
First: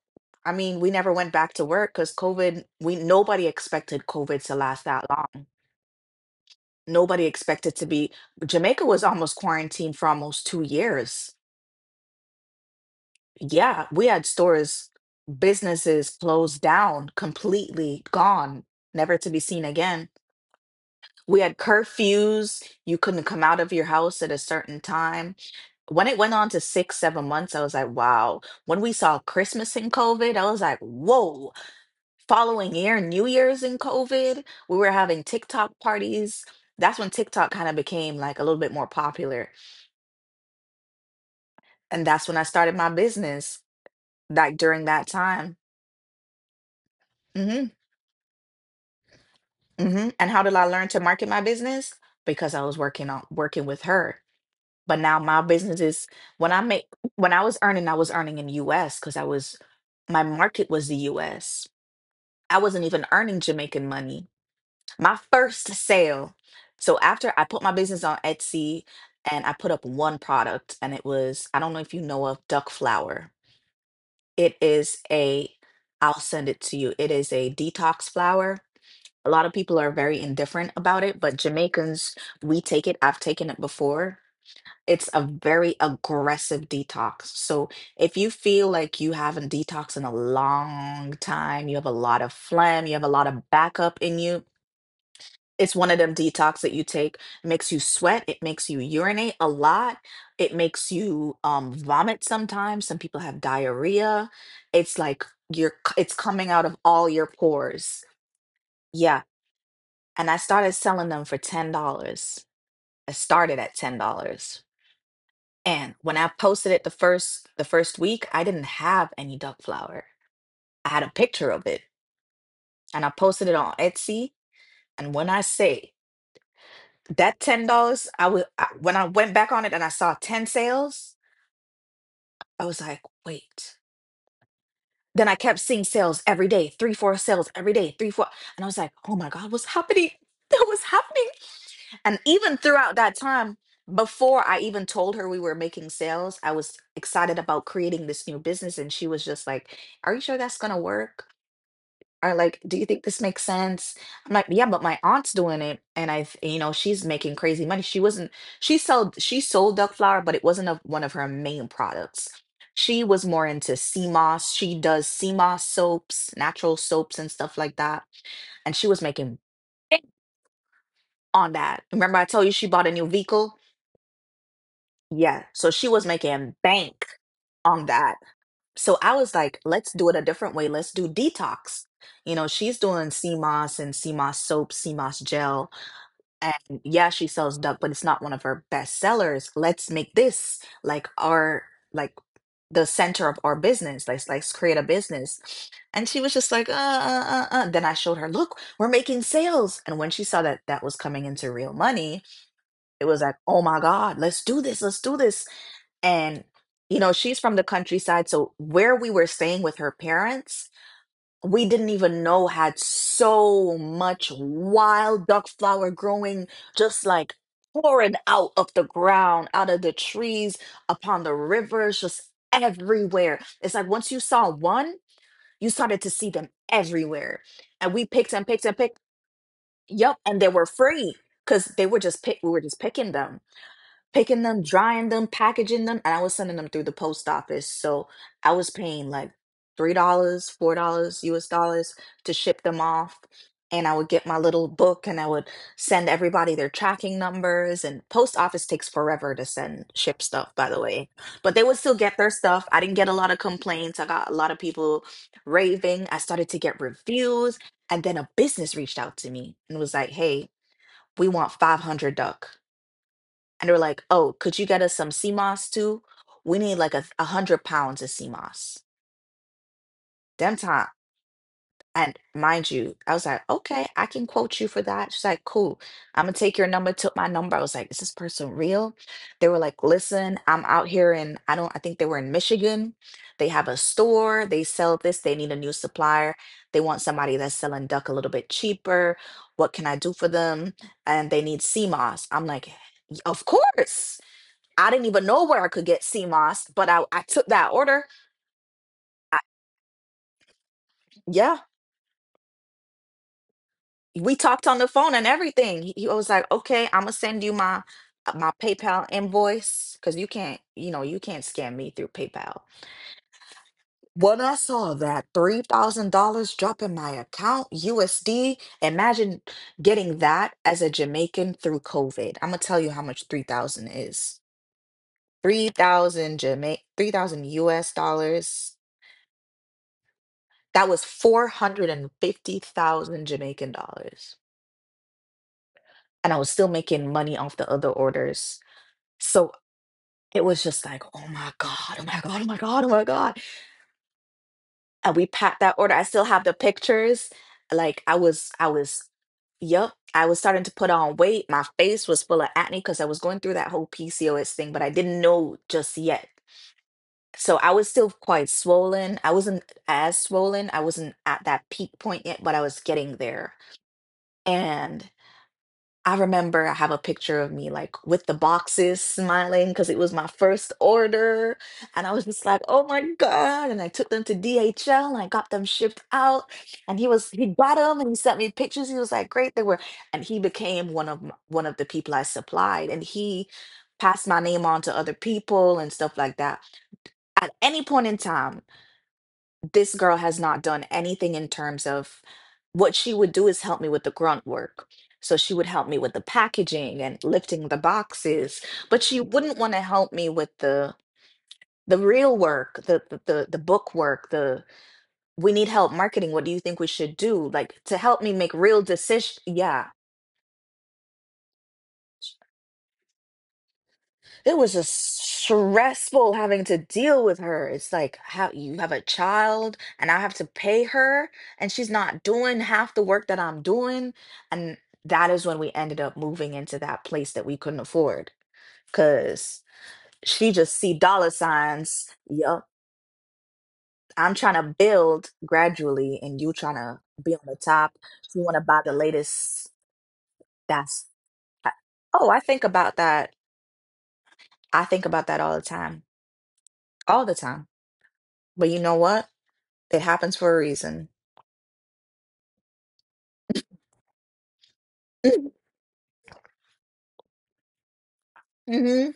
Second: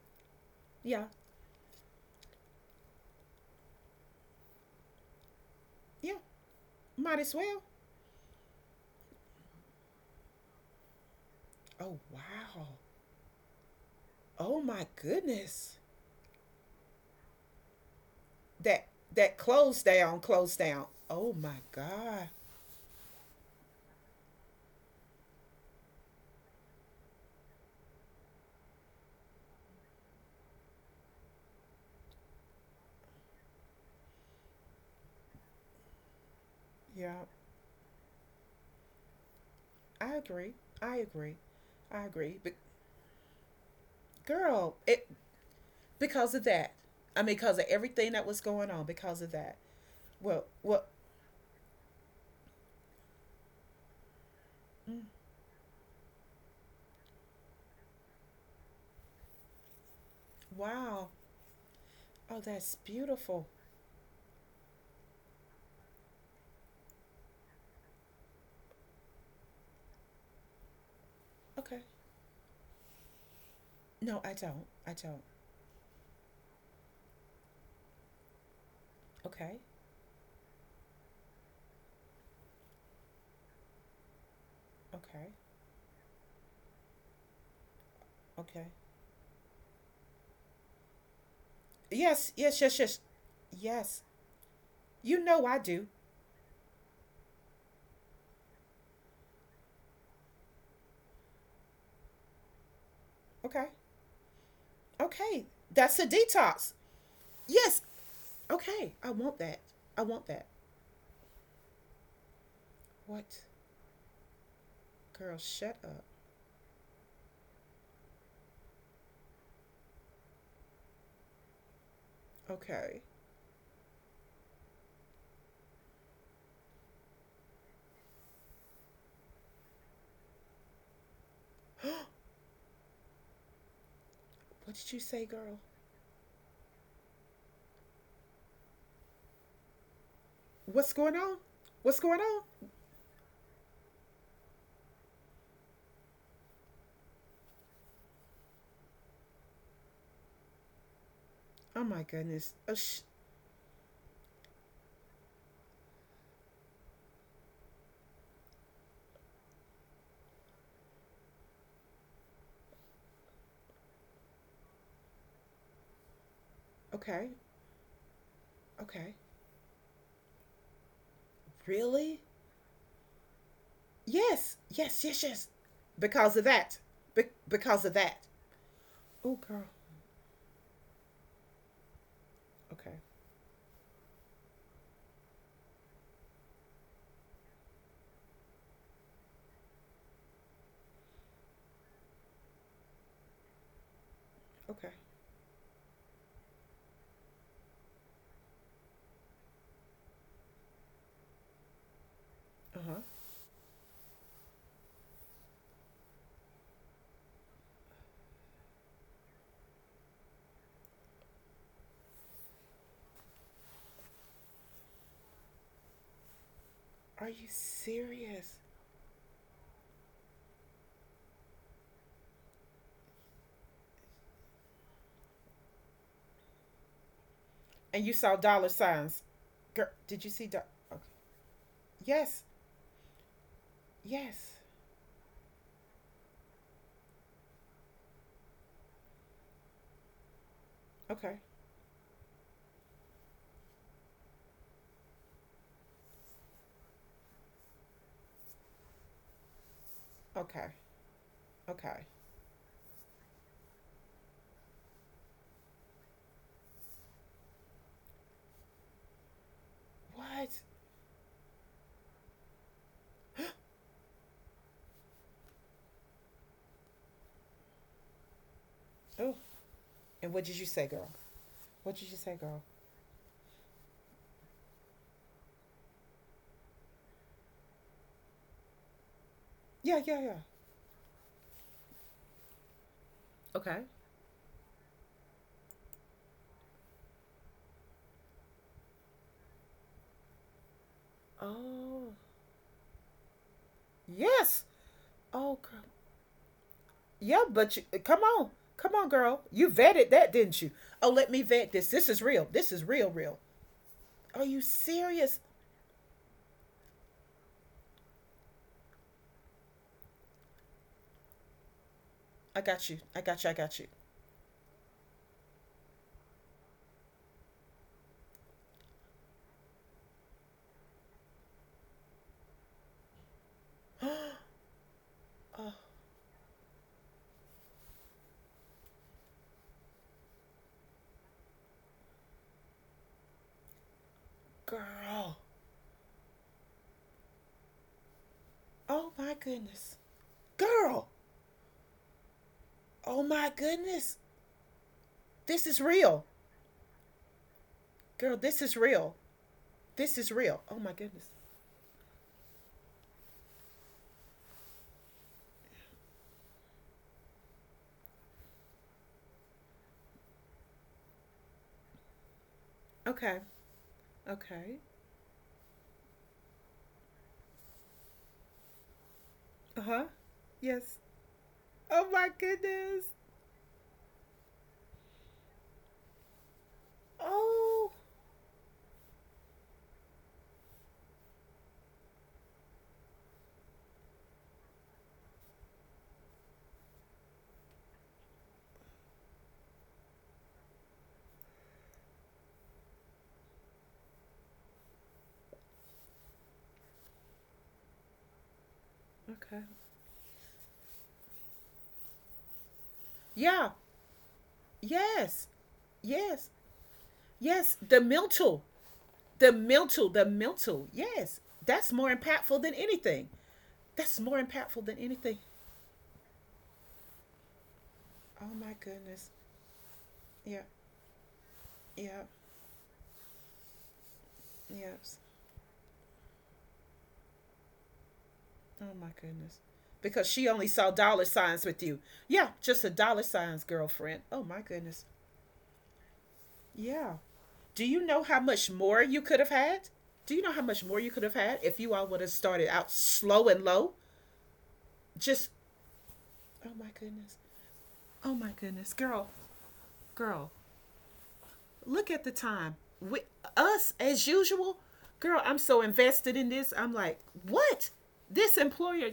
I mean, we Yeah. never went back to work because COVID. We, nobody expected COVID to last that long. Yeah. Might Nobody as well. expected to be. Jamaica was almost quarantined for almost 2 years. Oh wow. Yeah, we had Oh my stores, goodness. businesses closed down, completely gone, That never to that be seen close again. down, close down. Oh We had my God. curfews. You couldn't come out of your house at a certain time. When it went on to 6, 7 months, I was like, wow. When we saw Christmas in COVID, I was like, whoa. Following year, New Year's in COVID, we were having TikTok parties. That's when Yeah. TikTok kind of became like a little bit more popular. I agree. I agree. I And that's when agree. I But started my business, like girl, during that it time. because of that. I mean, because of Mhm. everything that was going on, because of that. hmm And how Well, did I well, learn to market my business? Because I was working on working with her. But now my business is, when I make, when I was earning in US because I was, my market was the wow. US. Oh, I that's wasn't even earning beautiful. Jamaican money. My first sale. So after I put my business on Etsy and I put up one product and it was, I don't know Okay. if you know of duck flower. No, I It don't. I is don't. a, I'll send it to you. It is a detox flower. A lot of Okay. people are very indifferent about it, but Jamaicans, we take it. I've taken it before. It's a Okay. very aggressive detox. So if you Okay. feel like you haven't detoxed in a long time, you have a lot Yes, of yes, yes, phlegm, you yes. have a lot of backup Yes. in you. You know I It's do. one of them detox that you take. It makes you sweat. It makes you urinate a lot. It makes you vomit sometimes. Some people have Okay. diarrhea. It's like Okay. That's a it's coming out detox. of all your Yes. pores. Okay. I Yeah, want that. I want and I that. started selling them for $10. I What? started at $10, Girl, shut and up. when I posted it the first week, I didn't have any duck flower. I had a picture of it, Okay. and I posted it on Etsy. And when I say that $10, when I went back on it and I saw ten sales, I was like, wait. What did you say, Then I girl? kept seeing sales every day, three, four sales every day, three, four. And I was like, oh my God, what's happening? That was What's going happening. on? What's going And on? even throughout that time, before I even told her we were making sales, I was excited about creating this new business. And she was just like, are you sure that's going to work? Oh my Are goodness. like, "Do you think this makes sense?" I'm like, "Yeah, but my aunt's doing it, and I, you know, she's making crazy money." She wasn't, she sold duck flour, but it wasn't a, one of her main products. She was more into sea moss. She does sea moss soaps, natural soaps, Okay. and stuff like that. And she was Okay. making bank on that. Really? Remember, I told you she bought a new vehicle. Yes, yes, yes, Yeah, yes. so she was Because of making that. bank Because on of that. that. So I was Oh, like, girl. let's do it a different way. Let's do detox. You know, she's Okay, doing CMOS and CMOS soap, CMOS gel. And yeah, she sells duck, but it's not one of her best sellers. Let's make this like our, like the center of our business. Let's create a okay. business. And she was just like, Then I showed her, look, we're making sales. And when she saw that that was coming into real money, Uh huh. it was like, oh my God, let's do this. Let's do this. And, you know, she's from the countryside. So where we were staying with her parents, we didn't even know had so much wild duck flower growing, just Are like you pouring out serious? of the ground, out of the trees, upon the rivers, just everywhere. It's like once you saw one, you started to see them everywhere. And And we you picked saw and picked dollar and picked. signs. Girl, Yep. did you And see? they were Okay. free because they were just pick Yes, we were just picking them picking yes. them, drying them, packaging them, and I was sending them through the post office. So I was paying like $3, $4 Okay, US dollars to ship them off. And I would get my little book and I would send everybody their tracking numbers. And post office takes forever to send ship stuff, by okay, the way. But they would still okay. get their stuff. I didn't get a lot of complaints. I got a lot of people raving. I started to get reviews. And then a business reached out to me and was like, hey, What? we want 500 duck. And they were like, oh, could you get us some sea moss too? We need like 100 pounds of sea moss. Oh, and what Them did you time. say, girl? What did you And say, girl? mind you, I was like, okay, I can quote you for that. She's like, cool. I'm gonna take your number, took my number. I was like, is this person real? They were like, Yeah, yeah, yeah. listen, I'm out here in, I don't, I think they were in Michigan. They have a Okay. store, they sell this, they need a new supplier. They want somebody that's selling duck a little bit cheaper. What can I do for them? And they need sea Oh, moss. I'm like, "Y- of course. yes. I didn't even know Oh, where I girl. could get CMOS, but I Yeah, took that but you, order. come on, come on, I, girl. You vetted that, didn't you? Oh, let me yeah, vet this. This is real. This is real, real. we Are you talked on the phone and serious? everything. He was like, "Okay, I'm gonna send you my my PayPal invoice because you can't, you know, you can't scam me through PayPal." I got you. I got you. I got you. When I saw that $3,000 drop in my account USD, imagine getting that as a Jamaican through COVID. I'm gonna tell you how much 3,000 is. Three Oh, thousand Jamaican, 3,000 US dollars. That was 450,000 Jamaican dollars. girl. And I was still making money off the other orders. Oh my So goodness, it was just like, girl. oh my God, oh my God, oh my God, oh my Oh God. my goodness. And we packed This that is order. I still real, have the pictures. Like girl. This is real. yep, This I is was real. starting to Oh put my on goodness. weight. My face was full of acne because I was going through that whole PCOS thing, but I didn't know just yet. So I was still quite swollen. I wasn't as swollen. I wasn't at that peak point yet, but I was getting Okay. there. Okay. And I remember I have a picture of me like with the boxes smiling Uh because it huh. was my first Yes. order. And Oh I was my just like, oh my goodness. God. And I took them to DHL and I got them shipped out. And he got Oh. them and he sent me pictures. He was like, great, they were. And he became one of the people I supplied. And he passed my name on to other people and stuff like that. At any point in time, this girl has not done anything in terms of what she would do is help me with the grunt work. So she would help me with the packaging and lifting the boxes, but she wouldn't Okay. want to help me with the real work, the Yeah. book work, the Yes. we need help marketing. What do Yes. you think we should do? Yes. Like to The help me make mental real decisions. the Yeah. mental, the mental, yes, that's more impactful than anything. That's more It was impactful just than anything. stressful having to deal with her. It's like how Oh my you have a goodness. child and I have to Yeah, pay her and she's not yeah, doing half the work that I'm doing. And yes. that is when we ended up moving into that place that we couldn't afford Oh my goodness. because Because she she only just see saw dollar dollar signs with you. signs. Yeah, Yup. just a dollar signs, girlfriend. I'm Oh trying my to goodness. build gradually and you trying to Yeah. be on the Do top. you know You how want to much buy the more you could have latest. had? Do you know how much more That's, you could have had I- if you all would oh, have I think started out about that. slow and low? I think about that Just, all the time, oh my all the goodness. time. Oh my But you know goodness. what? Girl, It happens girl, for a reason. look at the time. With us as usual, girl, I'm so invested in this. I'm like, what? This Hmm. employer,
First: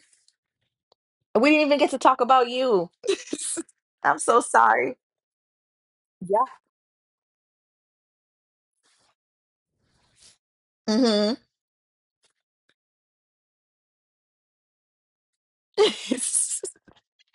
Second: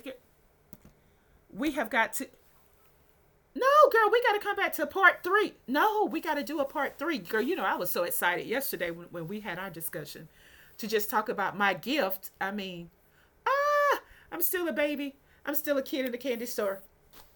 We didn't we even get have to got talk to. about you. No, girl, I'm we got to so come back to sorry. part three. No, we got to Yeah. do a part three. Girl, you know, I was so excited yesterday when we had our discussion to just talk Hmm. about my gift. I mean, ah, I'm still a baby. I'm still a kid in a candy store.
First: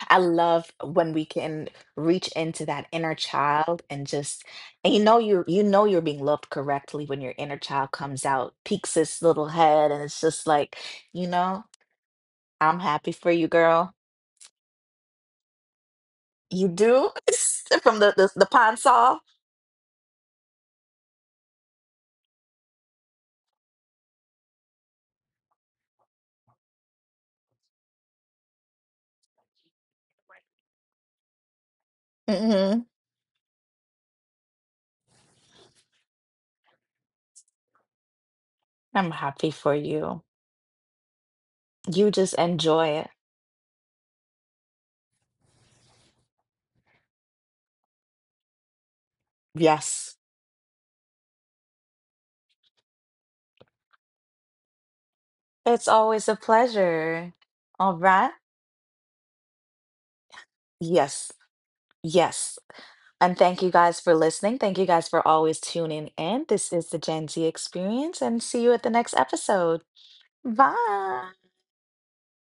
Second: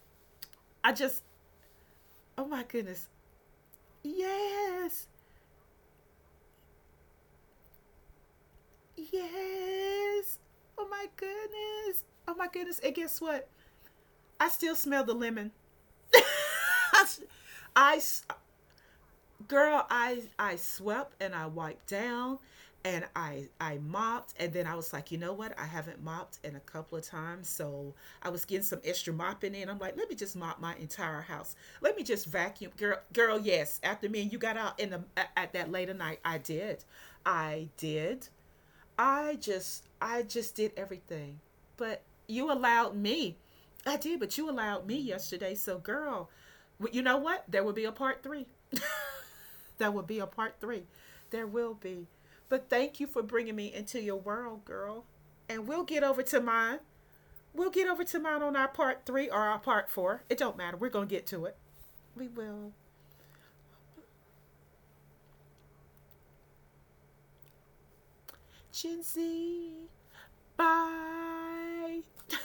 I love I when just, we can reach oh into my that goodness. inner child and just and you Yes. know you know you're being loved correctly when your inner child comes out, peeks its little head, and it's Yes. just like, Oh my you know, goodness. Oh my I'm goodness. And happy guess for you, what? girl. I still smell the lemon. You I, do from I, the pine saw. girl, I swept and I wiped down and I mopped and then I was like, you know what? I haven't mopped in a couple of times, so I was getting some extra mopping in. I'm like, let me just mop my entire house. Let me just vacuum, Hmm. girl. Girl, yes. After me and you got out in the at that later night, I did. I did. I'm happy for you. I just did everything. But You just you enjoy allowed it. me. I did, but you allowed me yesterday. So girl, you know what? There will be a part 3. There will Yes. be a part 3. There will be. But thank you for bringing me into your world, girl. And we'll It's get over always a to mine. pleasure. We'll get All over to right. mine on our part 3 or our part 4. It don't matter. We're going to get Yes. to it. We Yes. will. And thank you guys for listening. Thank you guys for always tuning in. This is the Gen Z Experience, and see you at the Gen next Z. episode. Bye. Bye.